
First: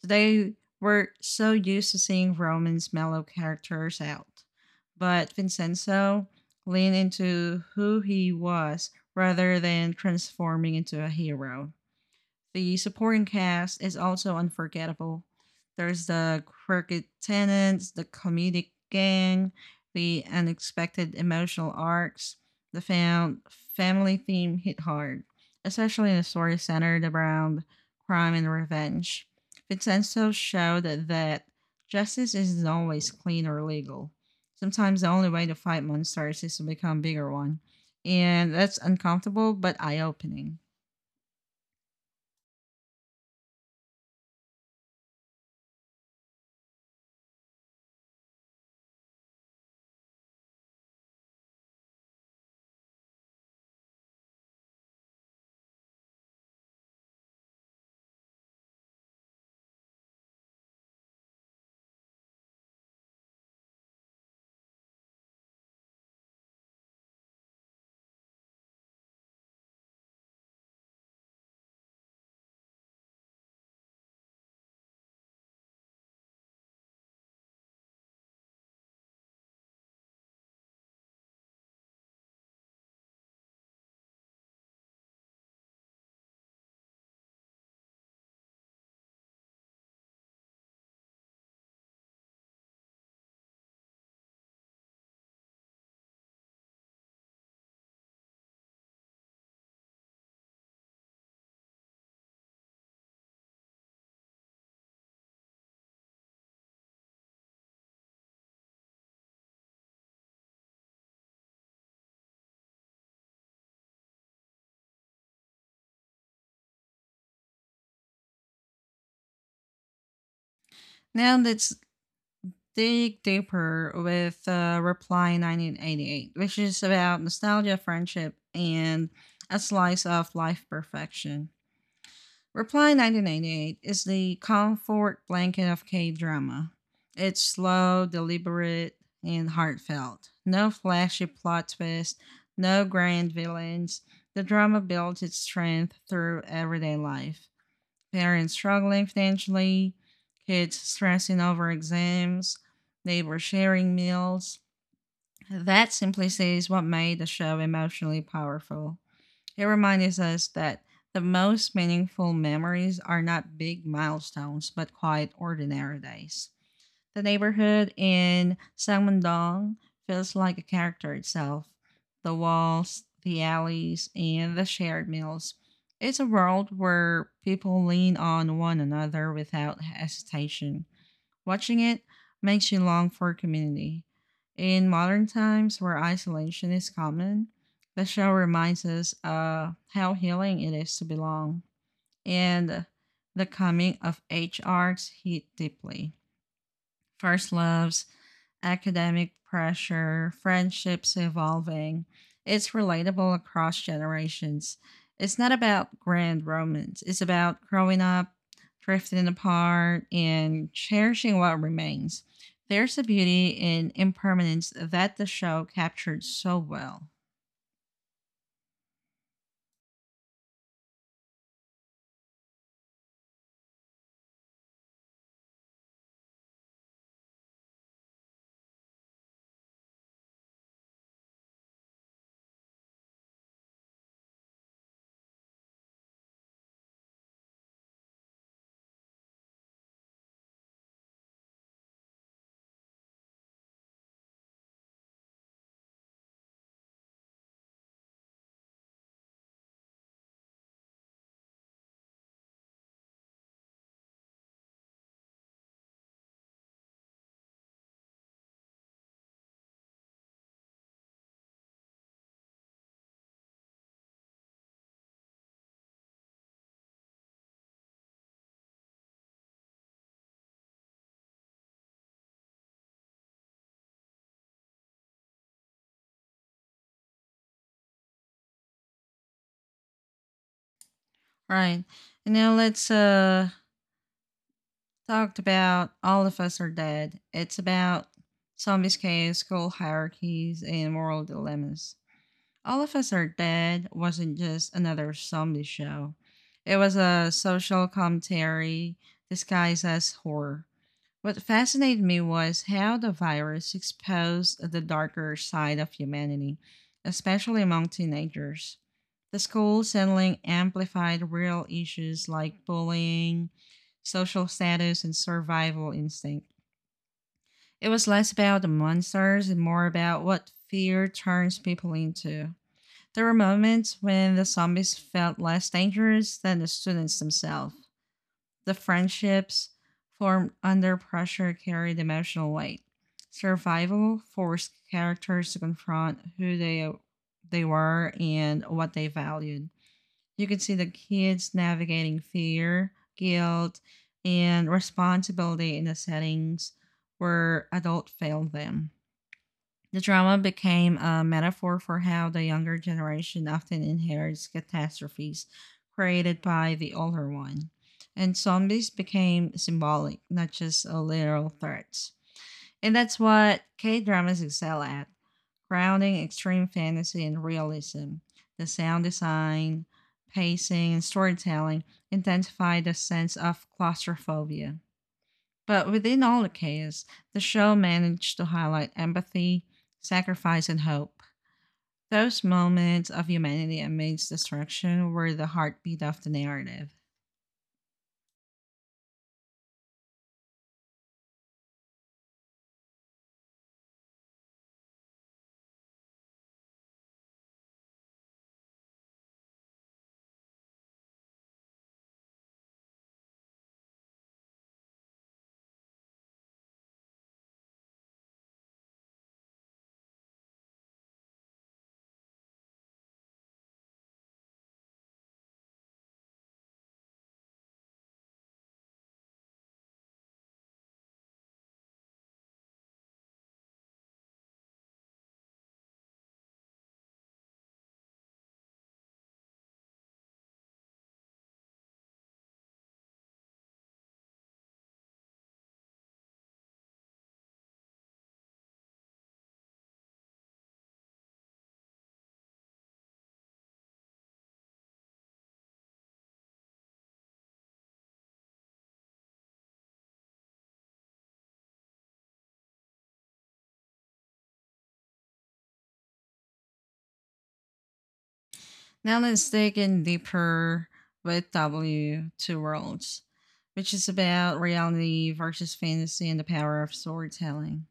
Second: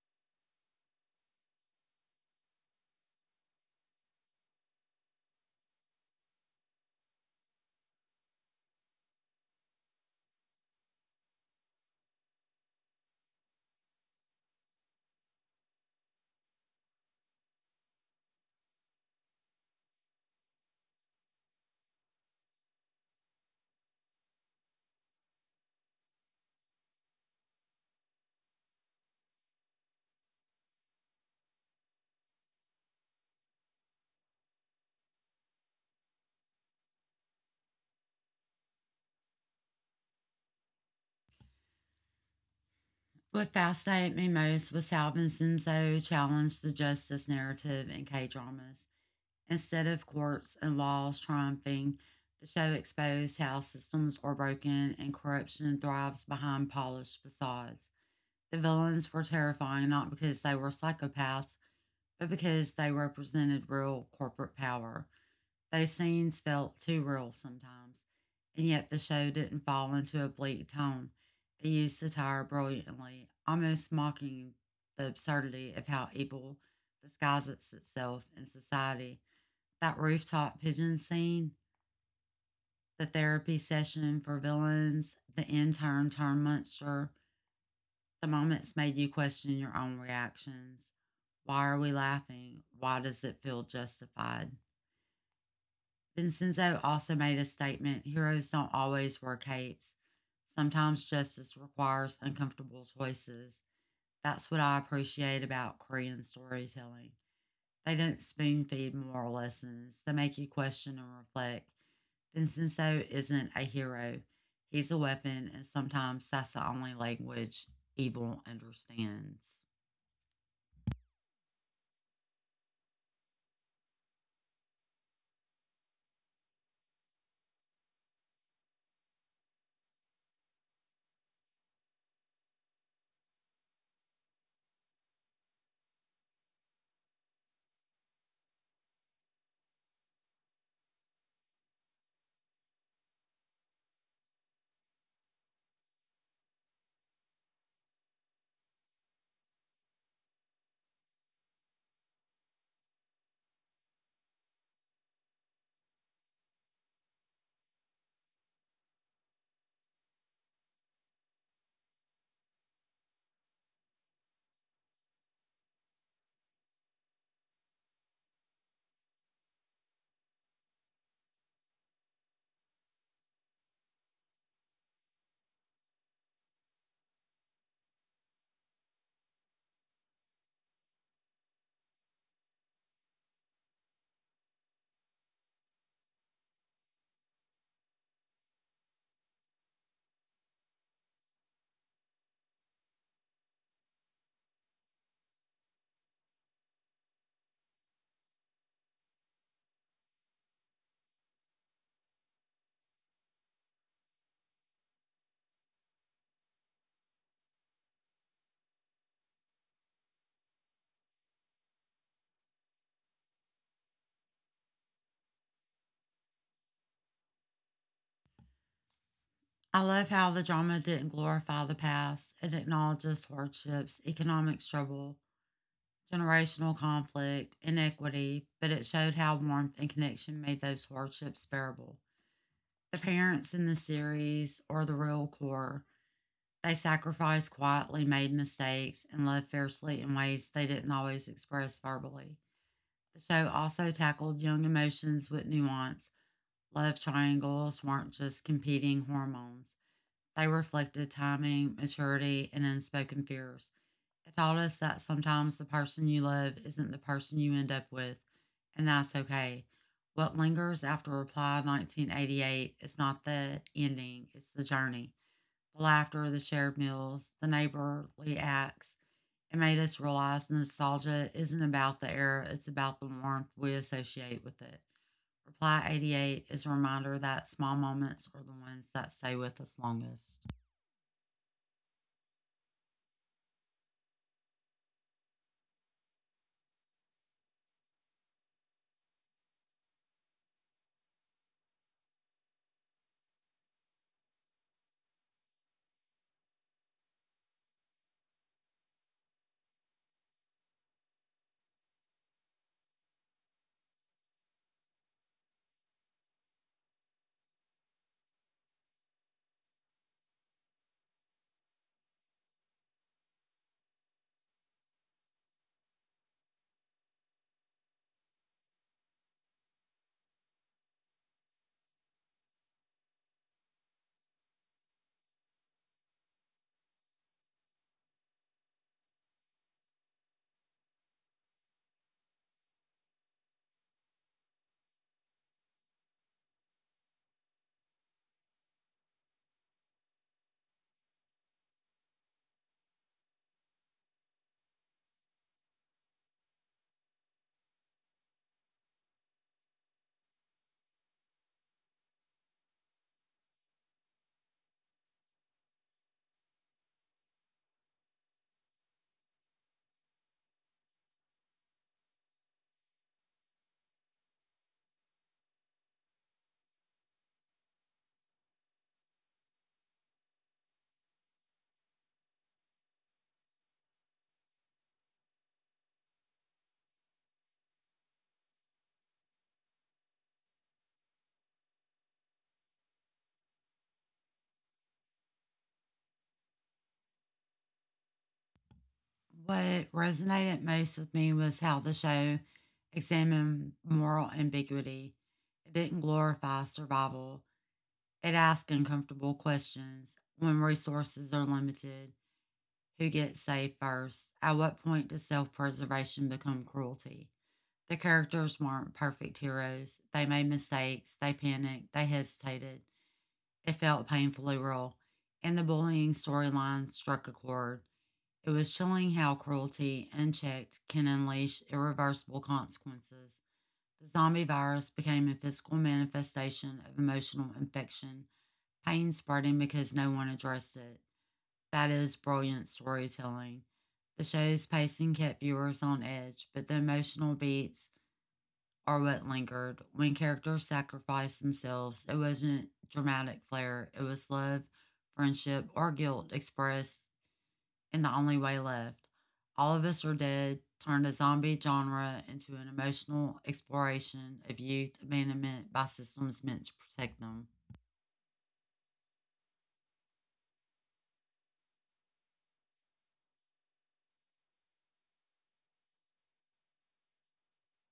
Speaker 1: Today, we're so used to seeing Roman's mellow characters out, but Vincenzo leaned into who he was rather than transforming into a hero. The supporting cast is also unforgettable. There's the crooked tenants, the comedic gang, the unexpected emotional arcs. The found family theme hit hard, especially in a story centered around crime and revenge. Vincenzo showed that justice isn't always clean or legal. Sometimes the only way to fight monsters is to become a bigger one. And that's uncomfortable but eye opening.
Speaker 2: What fascinated me most was how Vincenzo challenged the justice narrative in K dramas. Instead of courts and laws triumphing, the show exposed how systems are broken and corruption thrives behind polished facades. The villains were terrifying not because they were psychopaths, but because they represented real corporate power. Those scenes felt too real sometimes, and yet the show didn't fall into a bleak tone. It used satire brilliantly, almost mocking the absurdity of how evil disguises itself in society. That rooftop pigeon scene, the therapy session for villains, the intern turned monster, the moments made you question your own reactions. Why are we laughing? Why does it feel justified? Vincenzo also made a statement, heroes don't always wear capes. Sometimes justice requires uncomfortable choices. That's what I appreciate about Korean storytelling. They don't spoon feed moral lessons, they make you question and reflect. Vincenzo isn't a hero, he's a weapon, and sometimes that's the only language evil understands.
Speaker 1: Now let's dig deeper with Reply 1988, which is about nostalgia, friendship, and a slice of life perfection. Reply 1988 is the comfort blanket of K drama. It's slow, deliberate, and heartfelt. No flashy plot twist, no grand villains. The drama builds its strength through everyday life: parents struggling financially, kids stressing over exams, neighbors sharing meals. That simplicity is what made the show emotionally powerful. It reminds us that the most meaningful memories are not big milestones, but quite ordinary days. The neighborhood in Sangmundong feels like a character itself. The walls, the alleys, and the shared meals. It's a world where people lean on one another without hesitation. Watching it makes you long for community. In modern times where isolation is common, the show reminds us how healing it is to belong, and the coming of age arcs hit deeply: first loves, academic pressure, friendships evolving. It's relatable across generations. It's not about grand romance, it's about growing up, drifting apart, and cherishing what remains. There's a beauty in impermanence that the show captured so well.
Speaker 2: I love how the drama didn't glorify the past. It acknowledges hardships, economic struggle, generational conflict, inequity, but it showed how warmth and connection made those hardships bearable. The parents in the series are the real core. They sacrificed quietly, made mistakes, and loved fiercely in ways they didn't always express verbally. The show also tackled young emotions with nuance. Love triangles weren't just competing hormones, they reflected timing, maturity, and unspoken fears. It taught us that sometimes the person you love isn't the person you end up with, and that's okay. What lingers after Reply 1988 is not the ending, it's the journey. The laughter, the shared meals, the neighborly acts. It made us realize nostalgia isn't about the era, it's about the warmth we associate with it. Reply 88 is a reminder that small moments are the ones that stay with us longest.
Speaker 1: Right. And now let's talked about all of us are dead. It's about zombies, chaos, school hierarchies, and moral dilemmas. All of Us Are Dead wasn't just another zombie show. It was a social commentary disguised as horror. What fascinated me was how the virus exposed the darker side of humanity, especially among teenagers. The school settling amplified real issues like bullying, social status, and survival instinct. It was less about the monsters and more about what fear turns people into. There were moments when the zombies felt less dangerous than the students themselves. The friendships formed under pressure carried emotional weight. Survival forced characters to confront who they were and what they valued. You could see the kids navigating fear, guilt, and responsibility in the settings where adults failed them. The drama became a metaphor for how the younger generation often inherits catastrophes created by the older one. And zombies became symbolic, not just a literal threat. And that's what K dramas excel at: grounding extreme fantasy and realism. The sound design, pacing, and storytelling intensify the sense of claustrophobia. But within all the chaos, the show managed to highlight empathy, sacrifice, and hope. Those moments of humanity amidst destruction were the heartbeat of the narrative.
Speaker 2: What resonated most with me was how the show examined moral ambiguity. It didn't glorify survival, it asked uncomfortable questions. When resources are limited, who gets saved first? At what point does self preservation become cruelty? The characters weren't perfect heroes. They made mistakes, they panicked, they hesitated. It felt painfully real. And the bullying storyline struck a chord. It was chilling how cruelty, unchecked, can unleash irreversible consequences. The zombie virus became a physical manifestation of emotional infection, pain spreading because no one addressed it. That is brilliant storytelling. The show's pacing kept viewers on edge, but the emotional beats are what lingered. When characters sacrificed themselves, it wasn't dramatic flair, it was love, friendship, or guilt expressed and the only way left. All of Us Are Dead turned a zombie genre into an emotional exploration of youth abandonment by systems meant to protect them.
Speaker 1: Now let's dig in deeper with W Two Worlds, which is about reality versus fantasy and the power of storytelling.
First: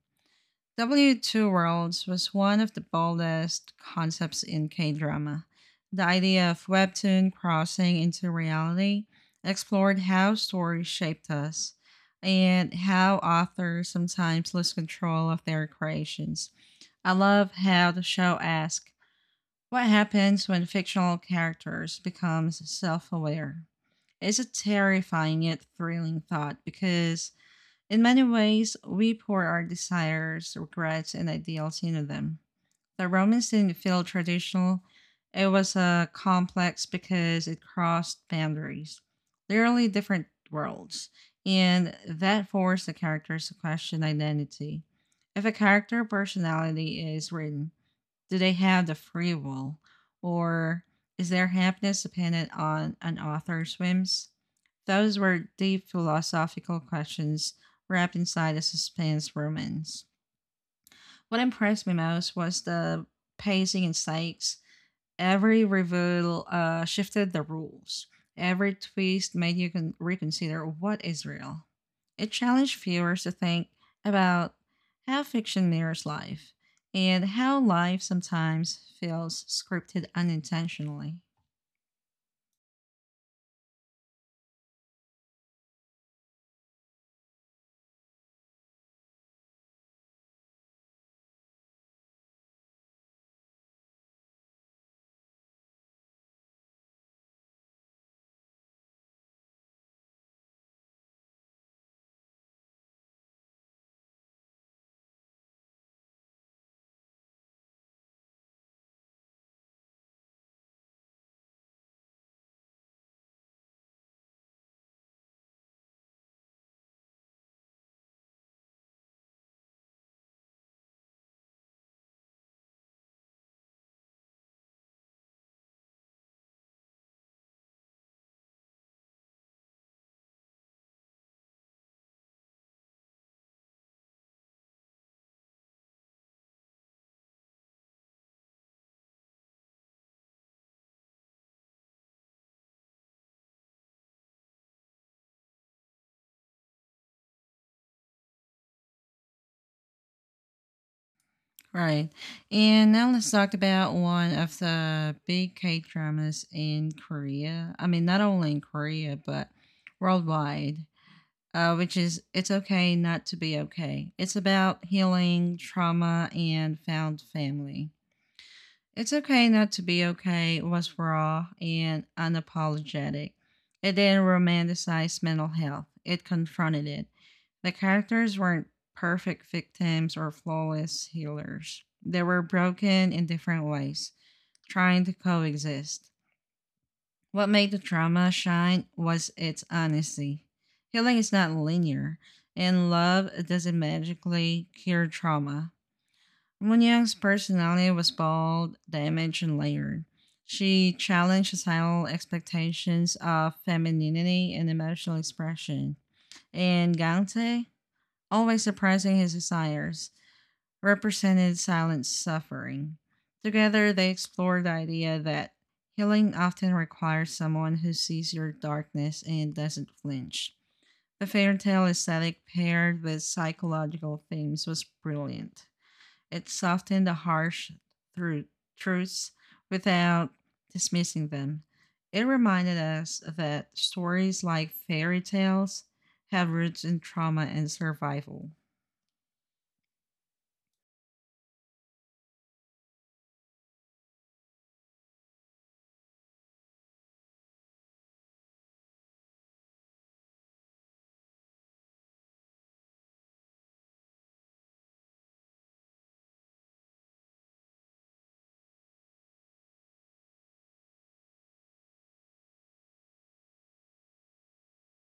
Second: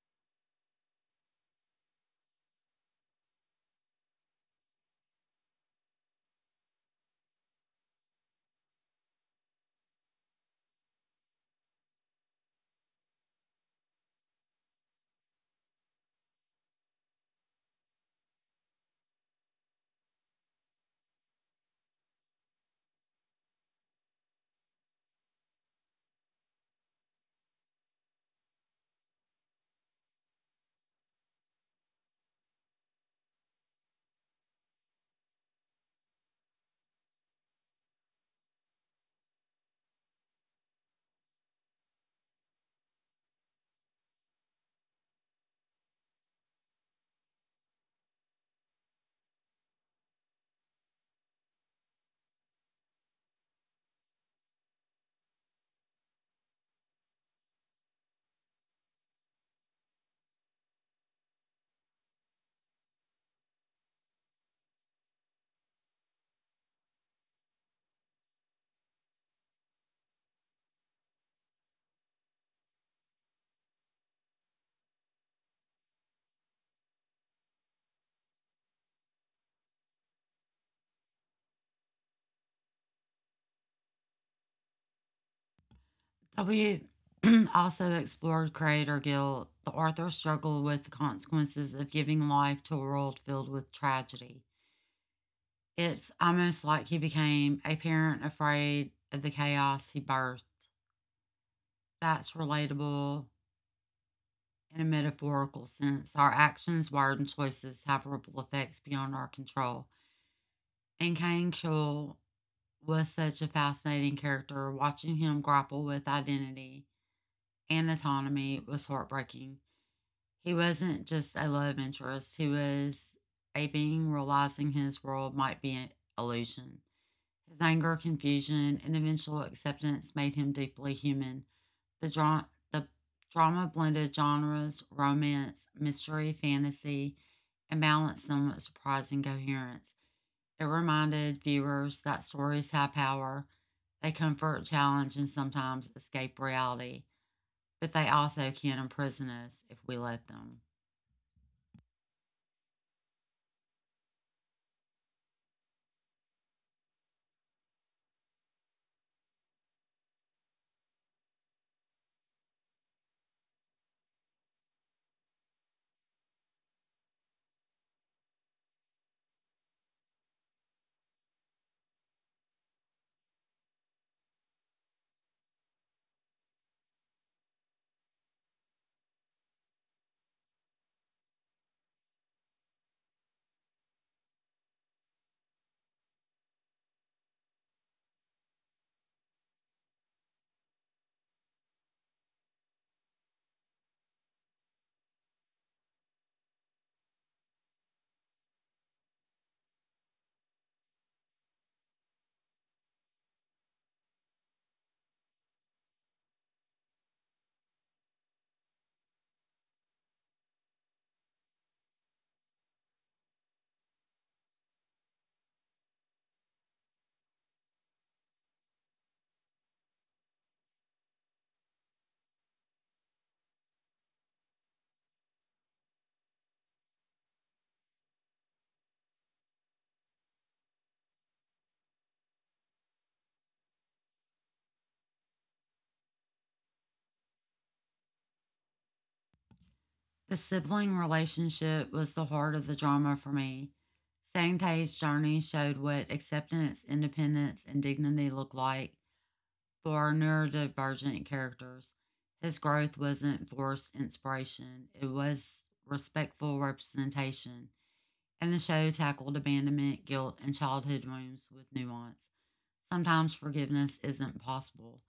Speaker 1: W2 Worlds was one of the boldest concepts in K drama. The idea of webtoon crossing into reality explored how stories shaped us and how authors sometimes lose control of their creations. I love how the show asks what happens when fictional characters become self aware. It's a terrifying yet thrilling thought because in many ways, we pour our desires, regrets, and ideals into them. The Romans didn't feel traditional, it was a complex because it crossed boundaries, literally different worlds, and that forced the characters to question identity. If a character personality is written, do they have the free will? Or is their happiness dependent on an author's whims? Those were deep philosophical questions wrapped inside a suspense romance. What impressed me most was the pacing and stakes. Every reveal shifted the rules. Every twist made you reconsider what is real. It challenged viewers to think about how fiction mirrors life and how life sometimes feels scripted unintentionally.
Speaker 2: W also explored creator guilt. The author struggled with the consequences of giving life to a world filled with tragedy. It's almost like he became a parent afraid of the chaos he birthed. That's relatable in a metaphorical sense. Our actions, words, and choices have ripple effects beyond our control. And Kang Chul was such a fascinating character. Watching him grapple with identity and autonomy was heartbreaking. He wasn't just a love interest, he was a being realizing his world might be an illusion. His anger, confusion, and eventual acceptance made him deeply human. The, dra- the drama blended genres, romance, mystery, fantasy, and balance them with surprising coherence. It reminded viewers that stories have power. They comfort, challenge, and sometimes escape reality, but they also can imprison us if we let them.
Speaker 1: Right. And now let's talk about one of the big K dramas in Korea. I mean, not only in Korea, but worldwide. Which is It's Okay Not to Be Okay. It's about healing, trauma, and found family. It's Okay Not to Be Okay was raw and unapologetic. It didn't romanticize mental health, it confronted it. The characters weren't perfect victims or flawless healers, they were broken in different ways, trying to coexist. What made the drama shine was its honesty. Healing is not linear, and love doesn't magically cure trauma. Moon Young's personality was bold, damaged, and layered. She challenged societal expectations of femininity and emotional expression. And Gante, always suppressing his desires, represented silent suffering. Together, they explored the idea that healing often requires someone who sees your darkness and doesn't flinch. The fairy tale aesthetic paired with psychological themes was brilliant. It softened the harsh thru- truths without dismissing them. It reminded us that stories like fairy tales have roots in trauma and survival.
Speaker 2: The sibling relationship was the heart of the drama for me. Sang Tae's journey showed what acceptance, independence, and dignity look like for our neurodivergent characters. His growth wasn't forced inspiration, it was respectful representation and the show tackled abandonment, guilt, and childhood wounds with nuance. Sometimes forgiveness isn't possible.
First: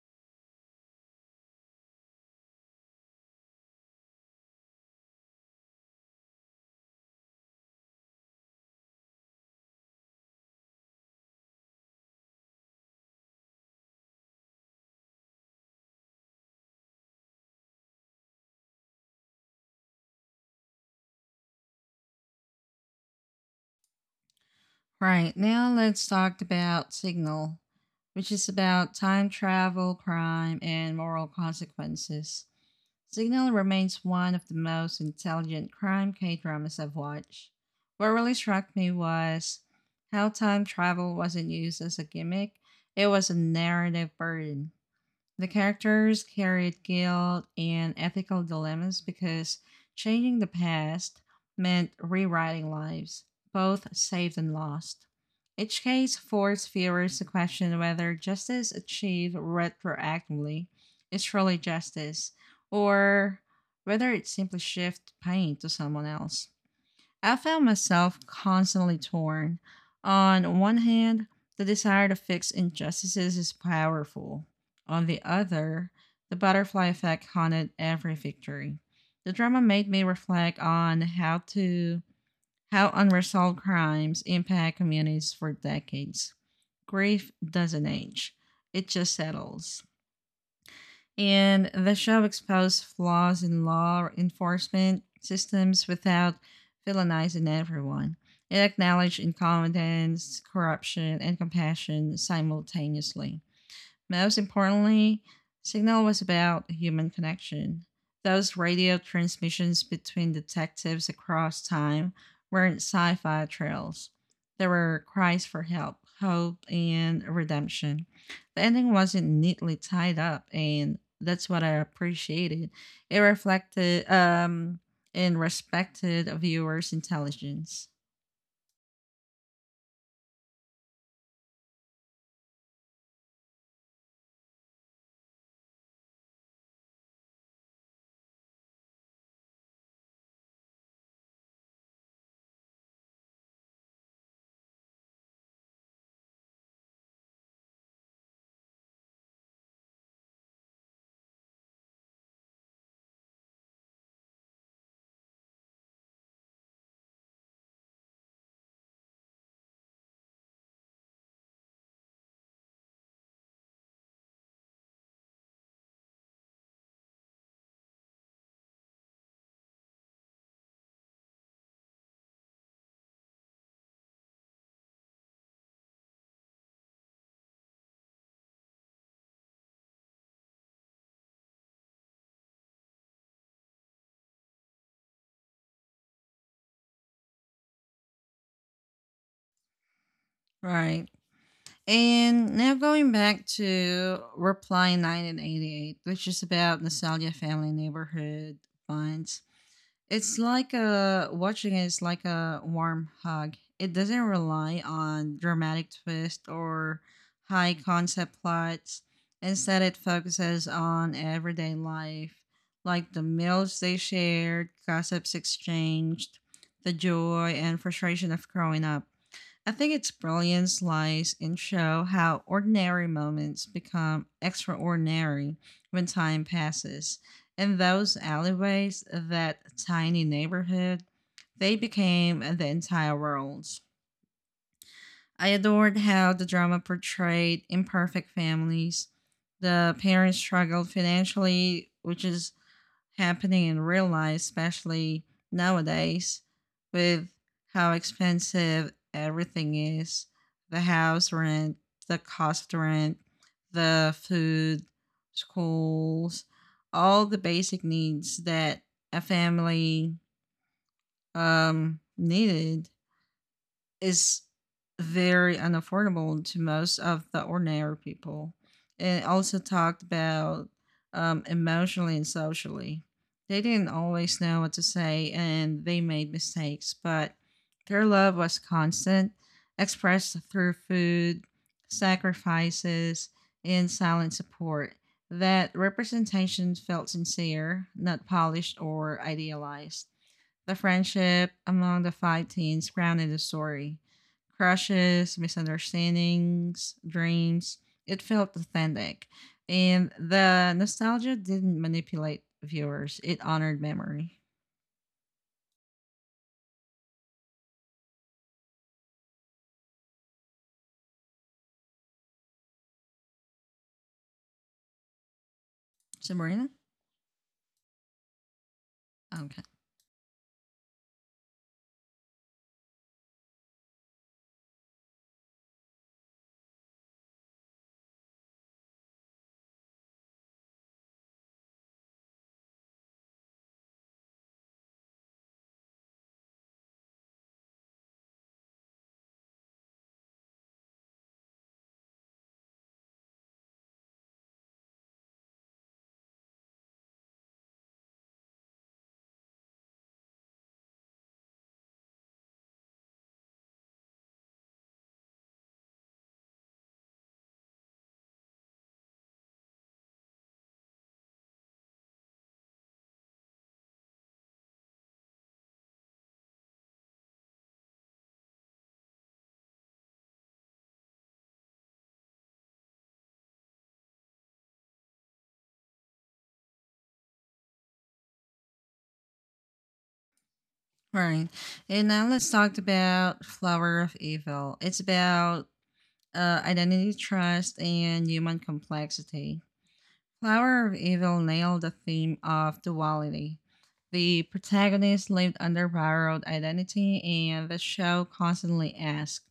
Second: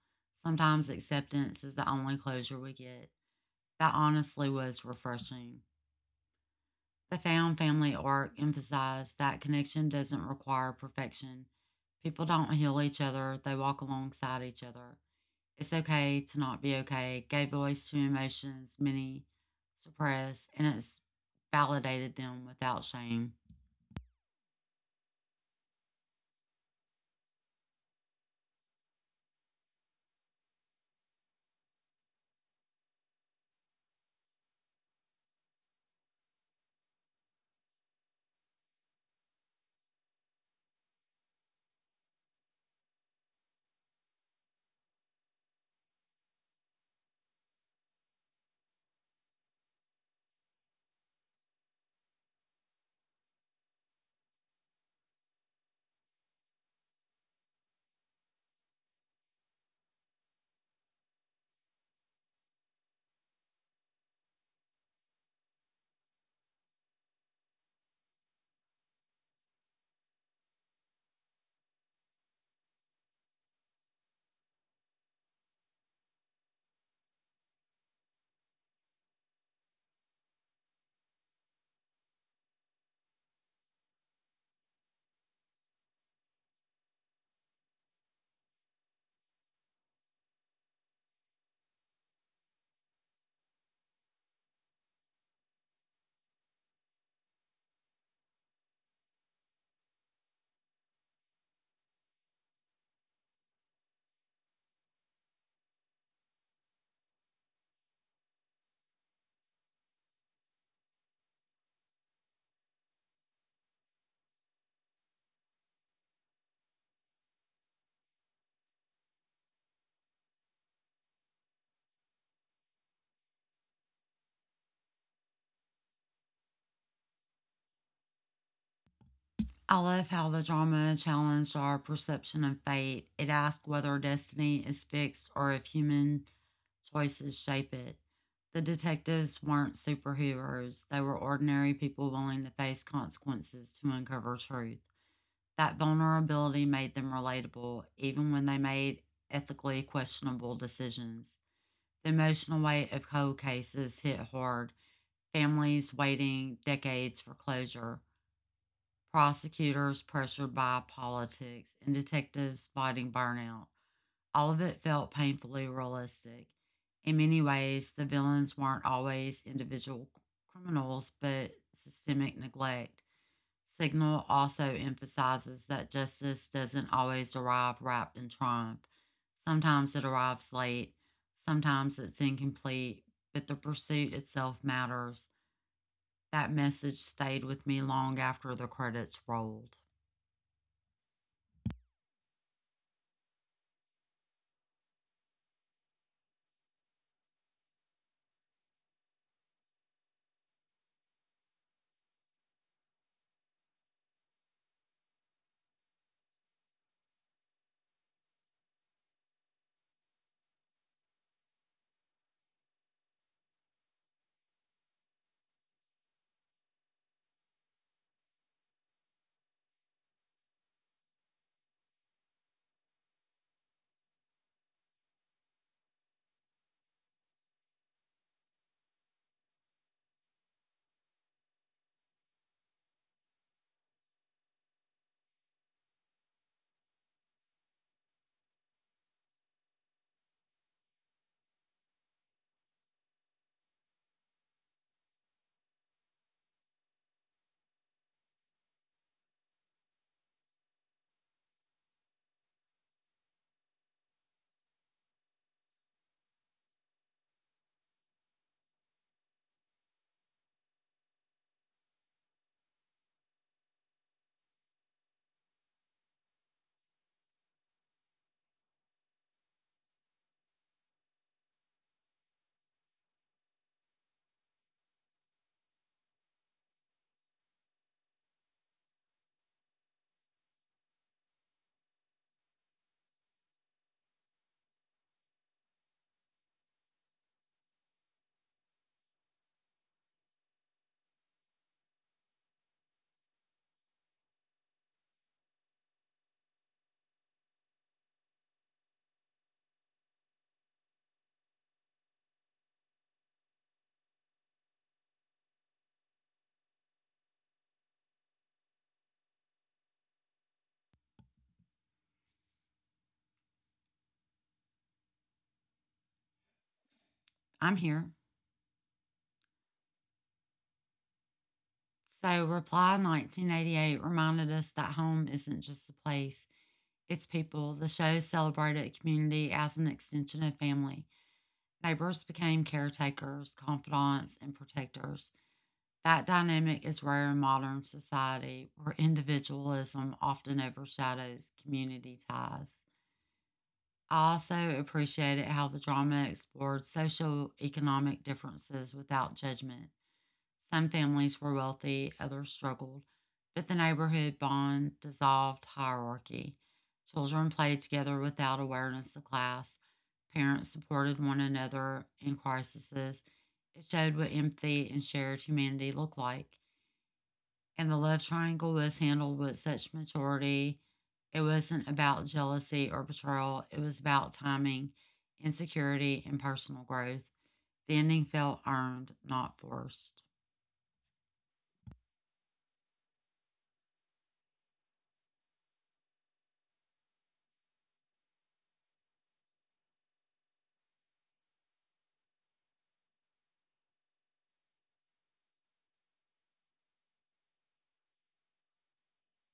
Speaker 2: Sometimes acceptance is the only closure we get. That honestly was refreshing. The found family arc emphasized that connection doesn't require perfection. People don't heal each other, they walk alongside each other. It's okay to not be okay, gave voice to emotions many suppress, and it's validated them without shame.
Speaker 1: Right, now let's talk about Signal, which is about time travel, crime, and moral consequences. Signal remains one of the most intelligent crime K dramas I've watched. What really struck me was how time travel wasn't used as a gimmick, it was a narrative burden. The characters carried guilt and ethical dilemmas because changing the past meant rewriting lives, both saved and lost. Each case forced viewers to question whether justice achieved retroactively is truly justice, or whether it simply shifts pain to someone else. I found myself constantly torn. On one hand, the desire to fix injustices is powerful. On the other, the butterfly effect haunted every victory. The drama made me reflect on how unresolved crimes impact communities for decades. Grief doesn't age. It just settles, and the show exposed flaws in law enforcement systems without villainizing everyone. It acknowledged incompetence, corruption, and compassion simultaneously. Most importantly, Signal was about human connection. Those radio transmissions between detectives across time weren't sci fi trails. They were cries for help, hope, and redemption. The ending wasn't neatly tied up, and that's what I appreciated. It reflected and respected a viewer's intelligence.
Speaker 2: I love how the drama challenged our perception of fate. It asked whether destiny is fixed or if human choices shape it. The detectives weren't superheroes, they were ordinary people willing to face consequences to uncover truth. That vulnerability made them relatable, even when they made ethically questionable decisions. The emotional weight of cold cases hit hard, families waiting decades for closure prosecutors pressured by politics, and detectives fighting burnout. All of it felt painfully realistic. In many ways, the villains weren't always individual criminals, but systemic neglect. Signal also emphasizes that justice doesn't always arrive wrapped in triumph. Sometimes it arrives late, sometimes it's incomplete, but the pursuit itself matters. That message stayed with me long after the credits rolled.
Speaker 1: Right. And now going back to Reply 1988, which is about nostalgia family neighborhood bonds. It's like a watching it is like a warm hug. It doesn't rely on dramatic twist or high concept plots. Instead, it focuses on everyday life, like the meals they shared, gossips exchanged, the joy and frustration of growing up. I think its brilliance lies in show how ordinary moments become extraordinary when time passes. In those alleyways, that tiny neighborhood, they became the entire world. I adored how the drama portrayed imperfect families. The parents struggled financially, which is happening in real life, especially nowadays, with how expensive everything is: the house rent, the cost rent, the food, schools, all the basic needs that a family needed is very unaffordable to most of the ordinary people. It also talked about emotionally and socially. They didn't always know what to say and they made mistakes, but their love was constant, expressed through food, sacrifices, and silent support. That representation felt sincere, not polished or idealized. The friendship among the five teens grounded the story. Crushes, misunderstandings, dreams. It felt authentic. And the nostalgia didn't manipulate viewers. It honored memory. So, Marina?
Speaker 2: I'm here.
Speaker 1: Okay.
Speaker 2: So, Reply 1988 reminded us that home isn't just a place, it's people. The show celebrated community as an extension of family. Neighbors became caretakers, confidants, and protectors. That dynamic is rare in modern society, where individualism often overshadows community ties. I also appreciated how the drama explored social economic differences without judgment. Some families were wealthy, others struggled, but the neighborhood bond dissolved hierarchy. Children played together without awareness of class. Parents supported one another in crises. It showed what empathy and shared humanity looked like. And the love triangle was handled with such maturity. It wasn't about jealousy or betrayal, it was about timing, insecurity, and personal growth. The ending felt earned, not forced.
Speaker 1: All right. And now let's talk about Flower of Evil. It's about identity, trust, and human complexity. Flower of Evil nailed the theme of duality. The protagonist lived under borrowed identity, and the show constantly asks,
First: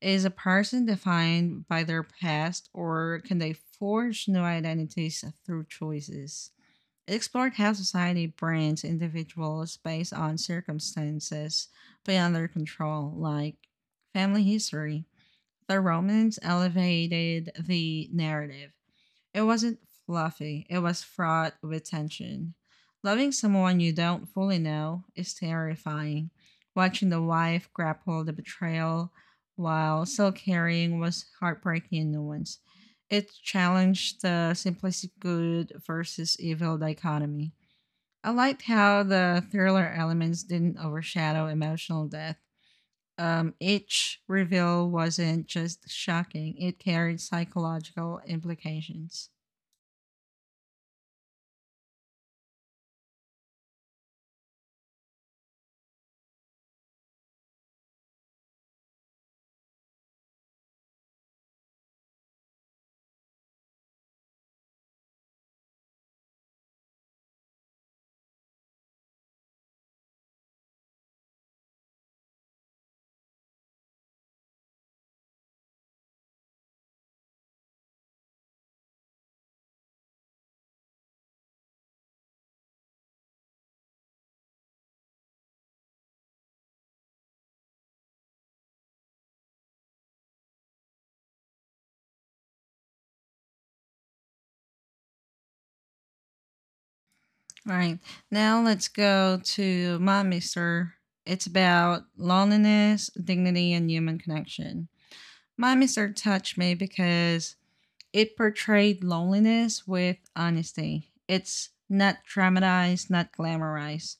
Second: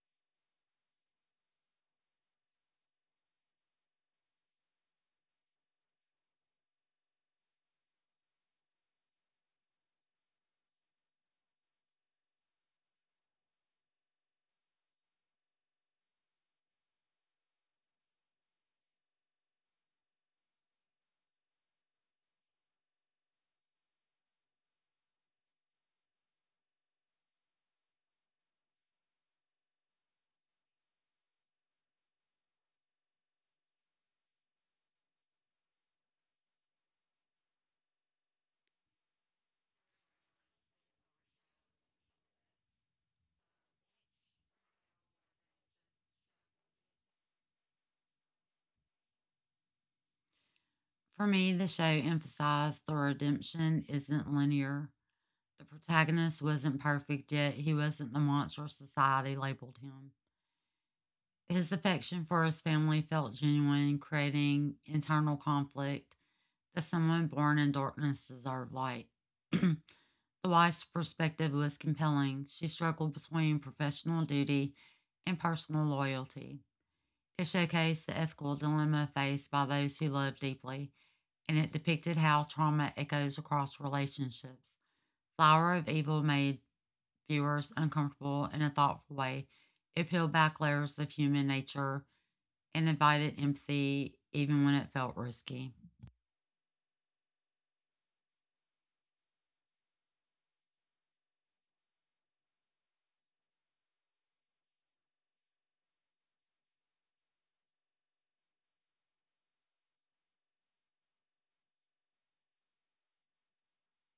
Speaker 1: is a person defined by their past, or can they forge new identities through choices? It explored how society brands individuals based on circumstances beyond their control, like family history. The Romans elevated the narrative. It wasn't fluffy, it was fraught with tension. Loving someone you don't fully know is terrifying. Watching the wife grapple the betrayal while still carrying was heartbreaking in nuance. It challenged the simplistic good versus evil dichotomy. I liked how the thriller elements didn't overshadow emotional depth. Each reveal wasn't just shocking, it carried psychological implications.
Speaker 2: For me, the show emphasized the redemption isn't linear. The protagonist wasn't perfect, yet he wasn't the monster society labeled him. His affection for his family felt genuine, creating internal conflict that someone born in darkness deserved light. The wife's perspective was compelling. She struggled between professional duty and personal loyalty. It showcased the ethical dilemma faced by those who love deeply and it depicted how trauma echoes across relationships. Flower of Evil made viewers uncomfortable in a thoughtful way. It peeled back layers of human nature and invited empathy even when it felt risky.
Speaker 1: All right. Now let's go to my mister. It's about loneliness, dignity, and human connection. My mister touched me because it portrayed loneliness with honesty. It's not dramatized, not glamorized.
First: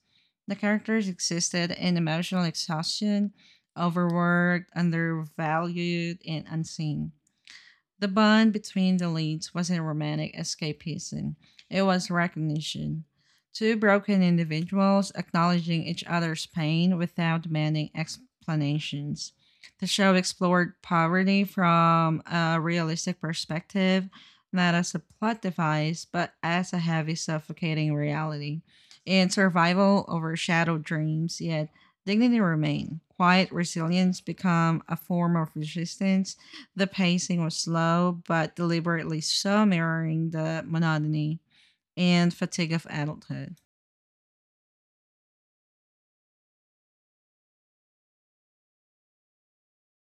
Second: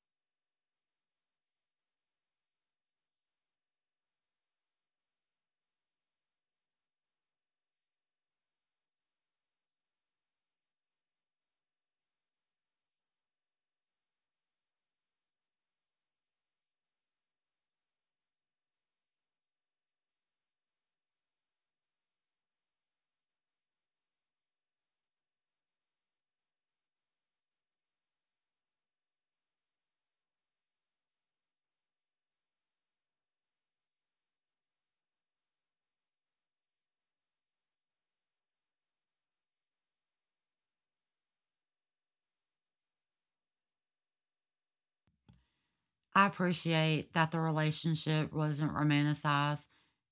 Speaker 1: The characters existed in emotional exhaustion, overworked, undervalued, and unseen. The bond between the leads wasn't romantic escapism, it was recognition. Two broken individuals acknowledging each other's pain without demanding explanations. The show explored poverty from a realistic perspective, not as a plot device, but as a heavy, suffocating reality. In survival overshadowed dreams, yet dignity remained. Quiet resilience became a form of resistance. The pacing was slow, but deliberately so, mirroring the monotony and fatigue of adulthood.
Speaker 2: I appreciate that the relationship wasn't romanticized.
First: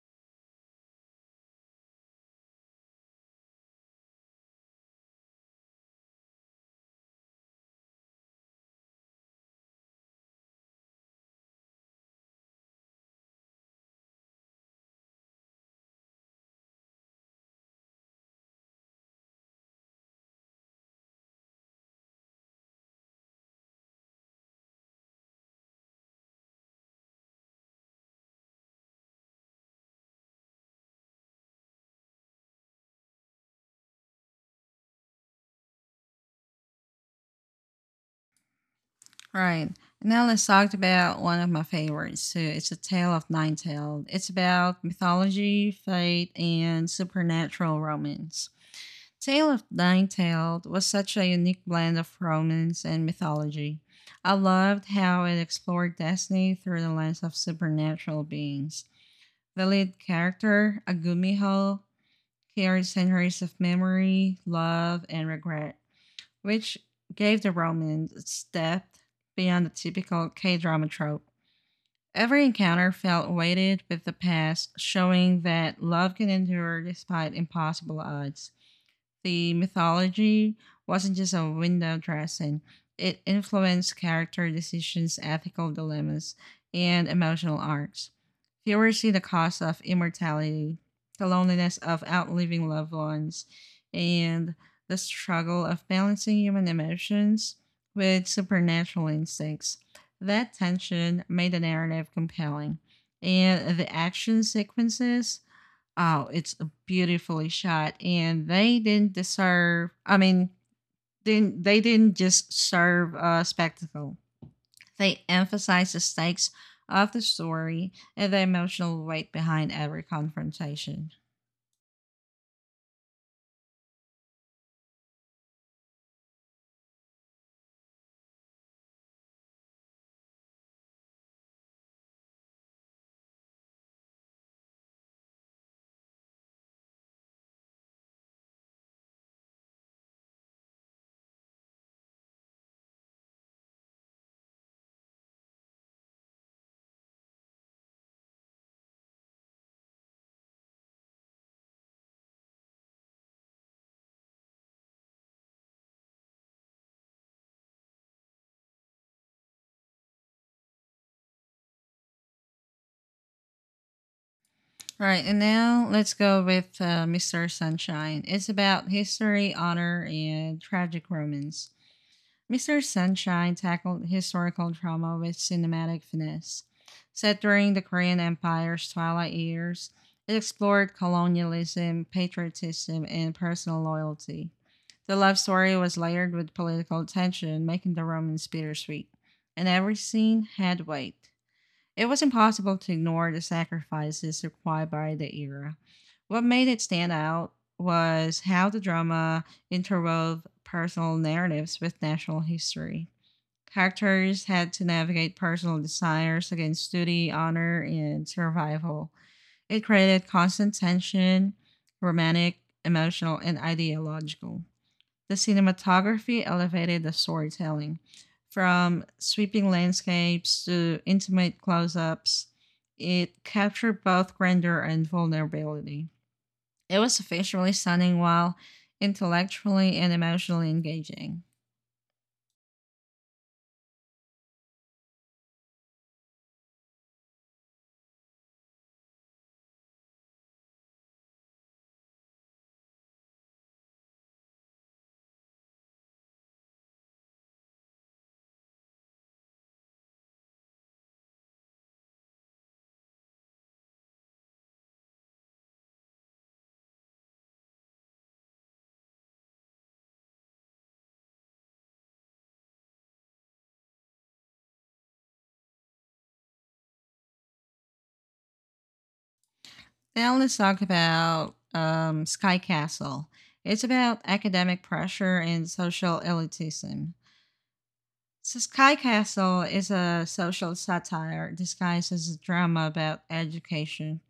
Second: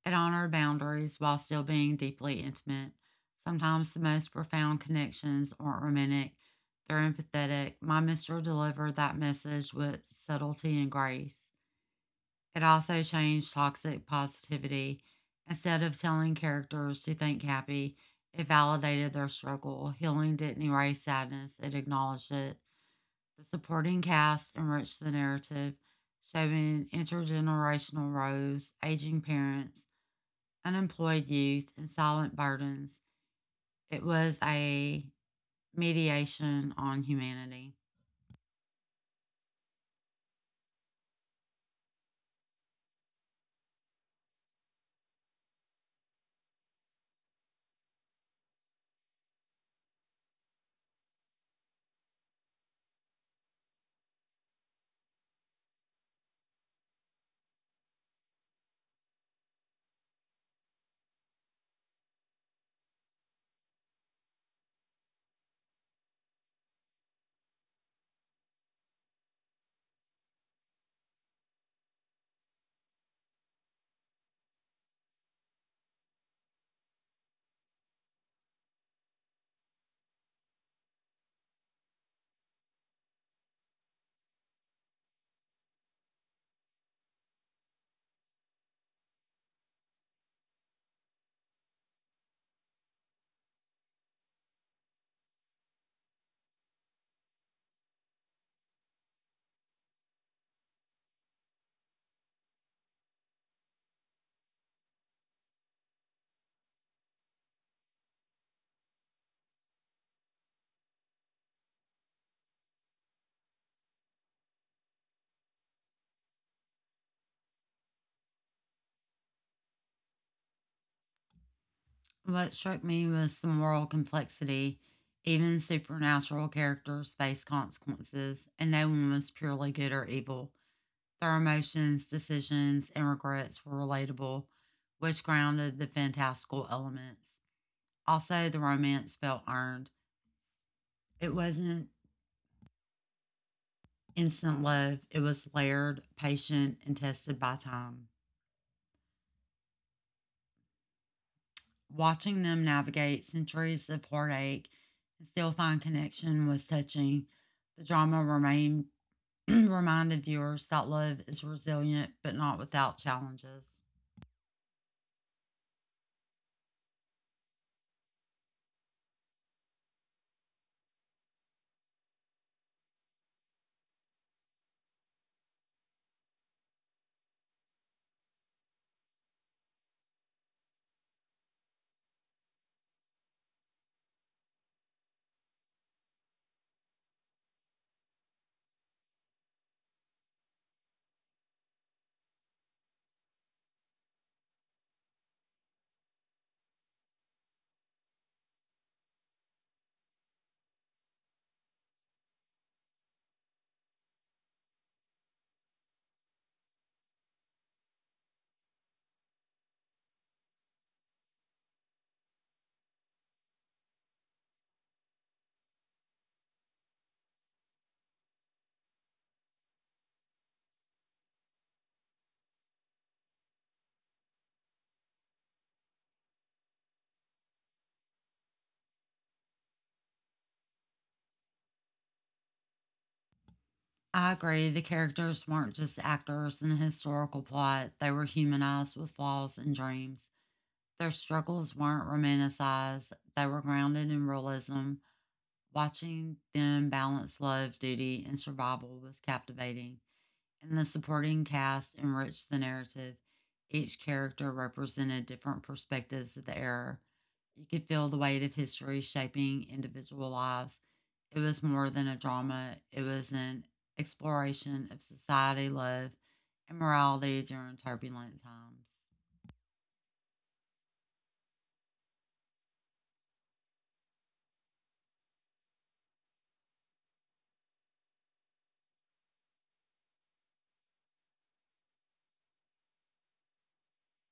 Speaker 2: It honored boundaries while still being deeply intimate. Sometimes the most profound connections aren't romantic, they're empathetic. My mister delivered that message with subtlety and grace. It also changed toxic positivity. Instead of telling characters to think happy, it validated their struggle. Healing didn't erase sadness, it acknowledged it. The supporting cast enriched the narrative, showing intergenerational roles, aging parents, unemployed youth, and silent burdens. It was a mediation on humanity.
Speaker 1: Right. Now let's talk about one of my favorites. So it's a tale of nine tailed. It's about mythology, fate, and supernatural romance. Tale of Nine Tailed was such a unique blend of romance and mythology. I loved how it explored destiny through the lens of supernatural beings. The lead character, Agumiho, carried centuries of memory, love, and regret, which gave the romance its depth beyond the typical K drama trope. Every encounter felt weighted with the past, showing that love can endure despite impossible odds. The mythology wasn't just a window dressing, it influenced character decisions, ethical dilemmas, and emotional arcs. Viewers see the cost of immortality, the loneliness of outliving loved ones, and the struggle of balancing human emotions with supernatural instincts. That tension made the narrative compelling, and the action sequences, oh, it's beautifully shot, and they didn't deserve. I mean, didn't they didn't just serve a spectacle. They emphasized the stakes of the story and the emotional weight behind every confrontation.
Speaker 2: What struck me was the moral complexity. Even supernatural characters face consequences, and no one was purely good or evil. Their emotions, decisions, and regrets were relatable, which grounded the fantastical elements. Also, the romance felt earned. It wasn't instant love, it was layered, patient, and tested by time. Watching them navigate centuries of heartache and still find connection was touching. The drama remained reminded viewers that love is resilient but not without challenges.
Speaker 1: Right, and now let's go with Mr. Sunshine. It's about history, honor, and tragic romance. Mr. Sunshine tackled historical trauma with cinematic finesse. Set during the Korean Empire's twilight years, it explored colonialism, patriotism, and personal loyalty. The love story was layered with political tension, making the romance bittersweet, and every scene had weight. It was impossible to ignore the sacrifices required by the era. What made it stand out was how the drama interwove personal narratives with national history. Characters had to navigate personal desires against duty, honor, and survival. It created constant tension, romantic, emotional, and ideological. The cinematography elevated the storytelling from sweeping landscapes to intimate close ups. It captured both grandeur and vulnerability. It was visually stunning while intellectually and emotionally engaging.
Speaker 2: I agree, the characters weren't just actors in a historical plot, they were humanized with flaws and dreams. Their struggles weren't romanticized, they were grounded in realism. Watching them balance love, duty, and survival was captivating. And the supporting cast enriched the narrative. Each character represented different perspectives of the era. You could feel the weight of history shaping individual lives. It was more than a drama, it was an exploration of society, love, and morality during turbulent times.
Speaker 1: Now let's talk about Sky Castle. It's about academic pressure and social elitism. So Sky Castle is a social satire disguised as a drama about education.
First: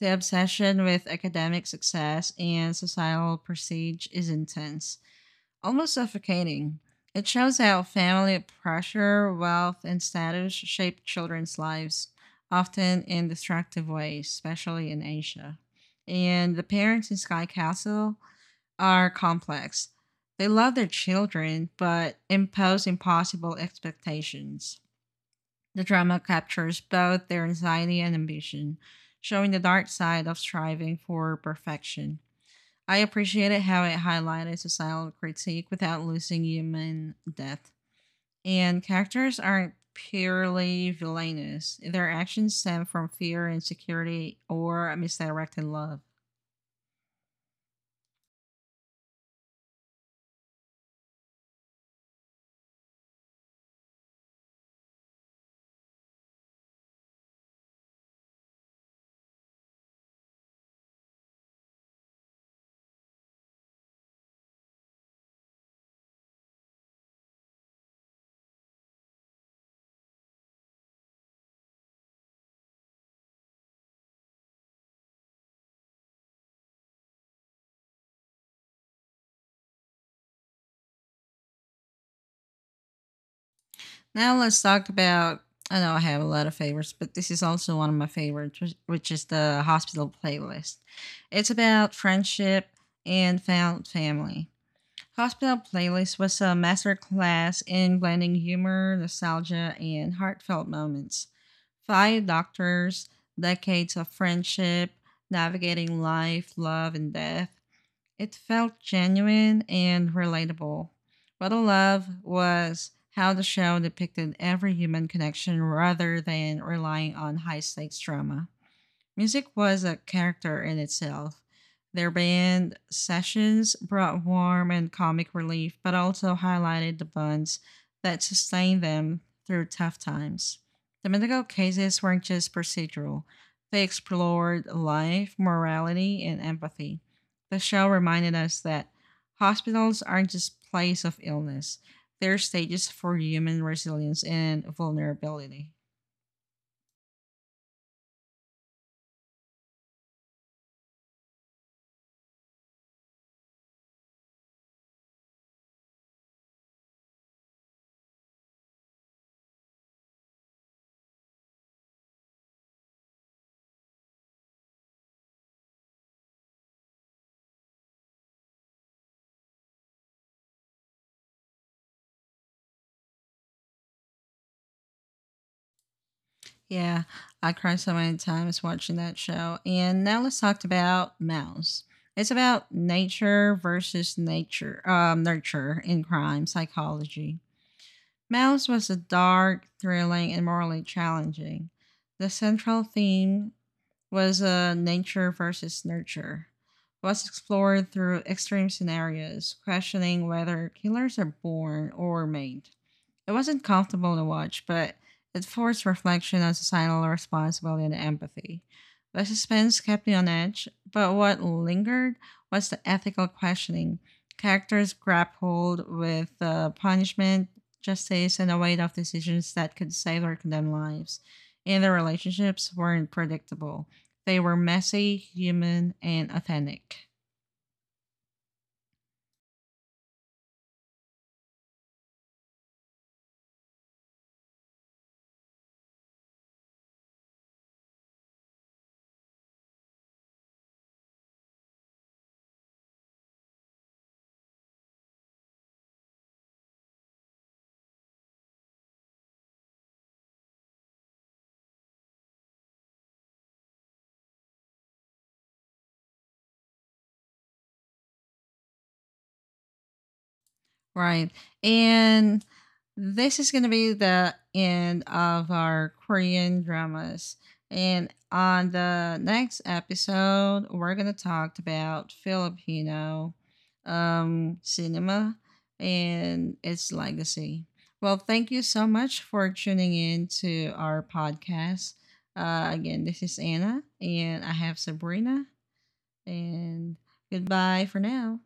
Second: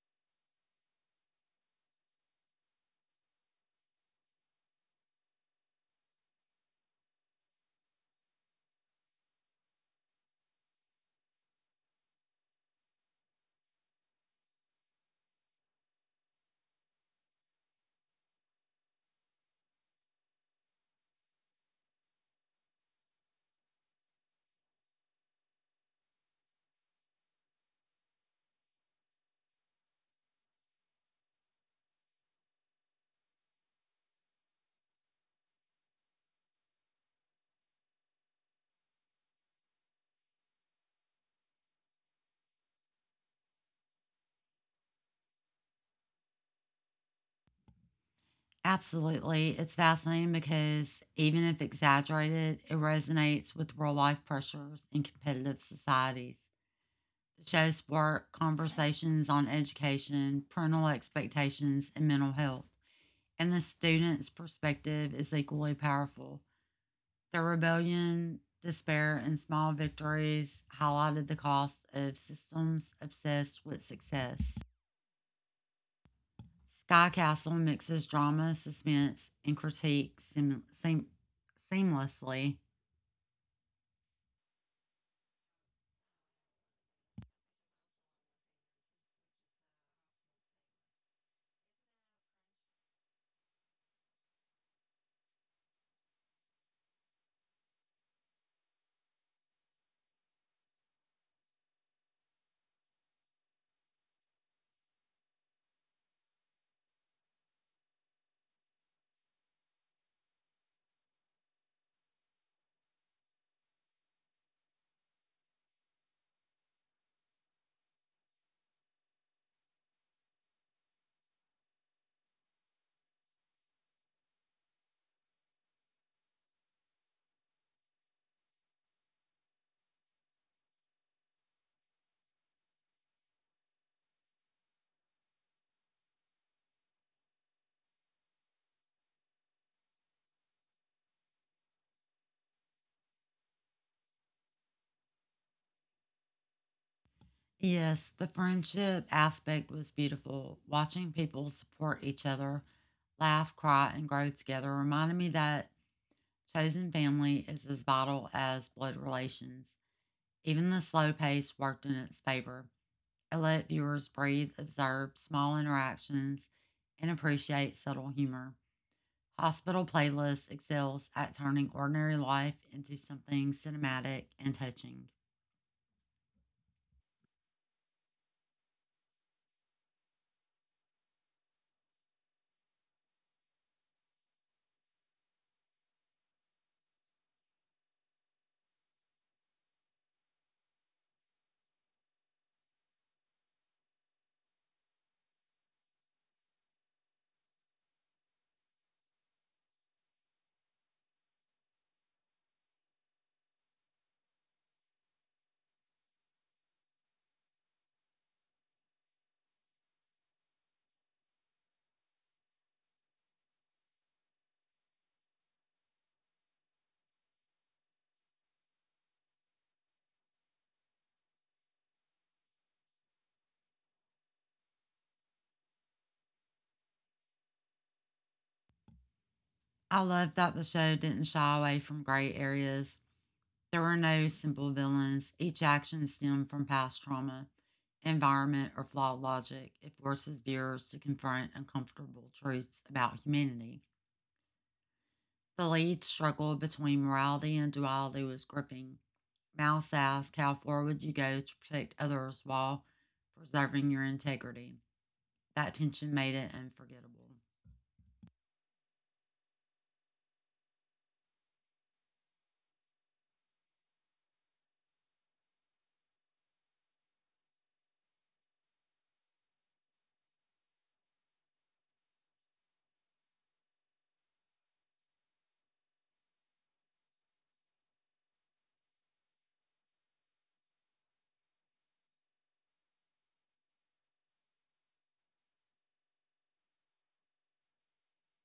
Speaker 1: The obsession with academic success and societal prestige is intense, almost suffocating. It shows how family pressure, wealth, and status shape children's lives, often in destructive ways, especially in Asia. And the parents in Sky Castle are complex. They love their children, but impose impossible expectations. The drama captures both their anxiety and ambition, showing the dark side of striving for perfection. I appreciated how it highlighted societal critique without losing human depth. And characters aren't purely villainous, their actions stem from fear, insecurity, or misdirected love.
Speaker 2: Absolutely. It's fascinating because even if exaggerated, it resonates with real life pressures in competitive societies. Shows work, conversations on education, parental expectations, and mental health. And the student's perspective is equally powerful. The rebellion, despair, and small victories highlighted the cost of systems obsessed with success. Sky Castle mixes drama, suspense, and seamlessly.
Speaker 1: Now let's talk about. I know I have a lot of favorites, but this is also one of my favorites, which is the hospital playlist. It's about friendship and found family. Hospital playlist was a masterclass in blending humor, nostalgia, and heartfelt moments. Five doctors, decades of friendship, navigating life, love, and death, it felt genuine and relatable. What I love was how the show depicted every human connection rather than relying on high stakes drama. Music was a character in itself. Their band sessions brought warmth and comic relief, but also highlighted the bonds that sustained them through tough times. The medical cases weren't just procedural, they explored life, morality, and empathy. The show reminded us that hospitals aren't just places of illness, they're stages for human resilience and vulnerability.
Speaker 2: Yes, the friendship aspect was beautiful. Watching people support each other, laugh, cry, and grow together reminded me that chosen family is as vital as blood relations. Even the slow pace worked in its favor. It let viewers breathe, observe small interactions, and appreciate subtle humor. Hospital Playlist excels at turning ordinary life into something cinematic and touching.
Speaker 1: Yeah, I cried so many times watching that show. And now let's talk about Mouse. It's about nature versus nurture in crime psychology. Mouse was a dark, thrilling, and morally challenging. The central theme was nature versus nurture. It was explored through extreme scenarios, questioning whether killers are born or made. It wasn't comfortable to watch, but it forced reflection on societal responsibility and empathy. The suspense kept me on edge, but what lingered was the ethical questioning. Characters grappled with punishment, justice, and the weight of decisions that could save or condemn lives. And their relationships weren't predictable. They were messy, human, and authentic.
Speaker 2: I love that the show didn't shy away from gray areas. There are no simple villains. Each action stemmed from past trauma, environment, or flawed logic. It forces viewers to confront uncomfortable truths about humanity. The lead struggle between morality and duality was gripping. Mouse asks, how far would you go to protect others while preserving your integrity? That tension made it unforgettable.
Speaker 1: Right. And this is going to be the end of our Korean dramas. And on the next episode, we're going to talk about Filipino cinema and its legacy. Well, thank you so much for tuning in to our podcast. Again, this is Anna, and I have Sabrina, and goodbye for now.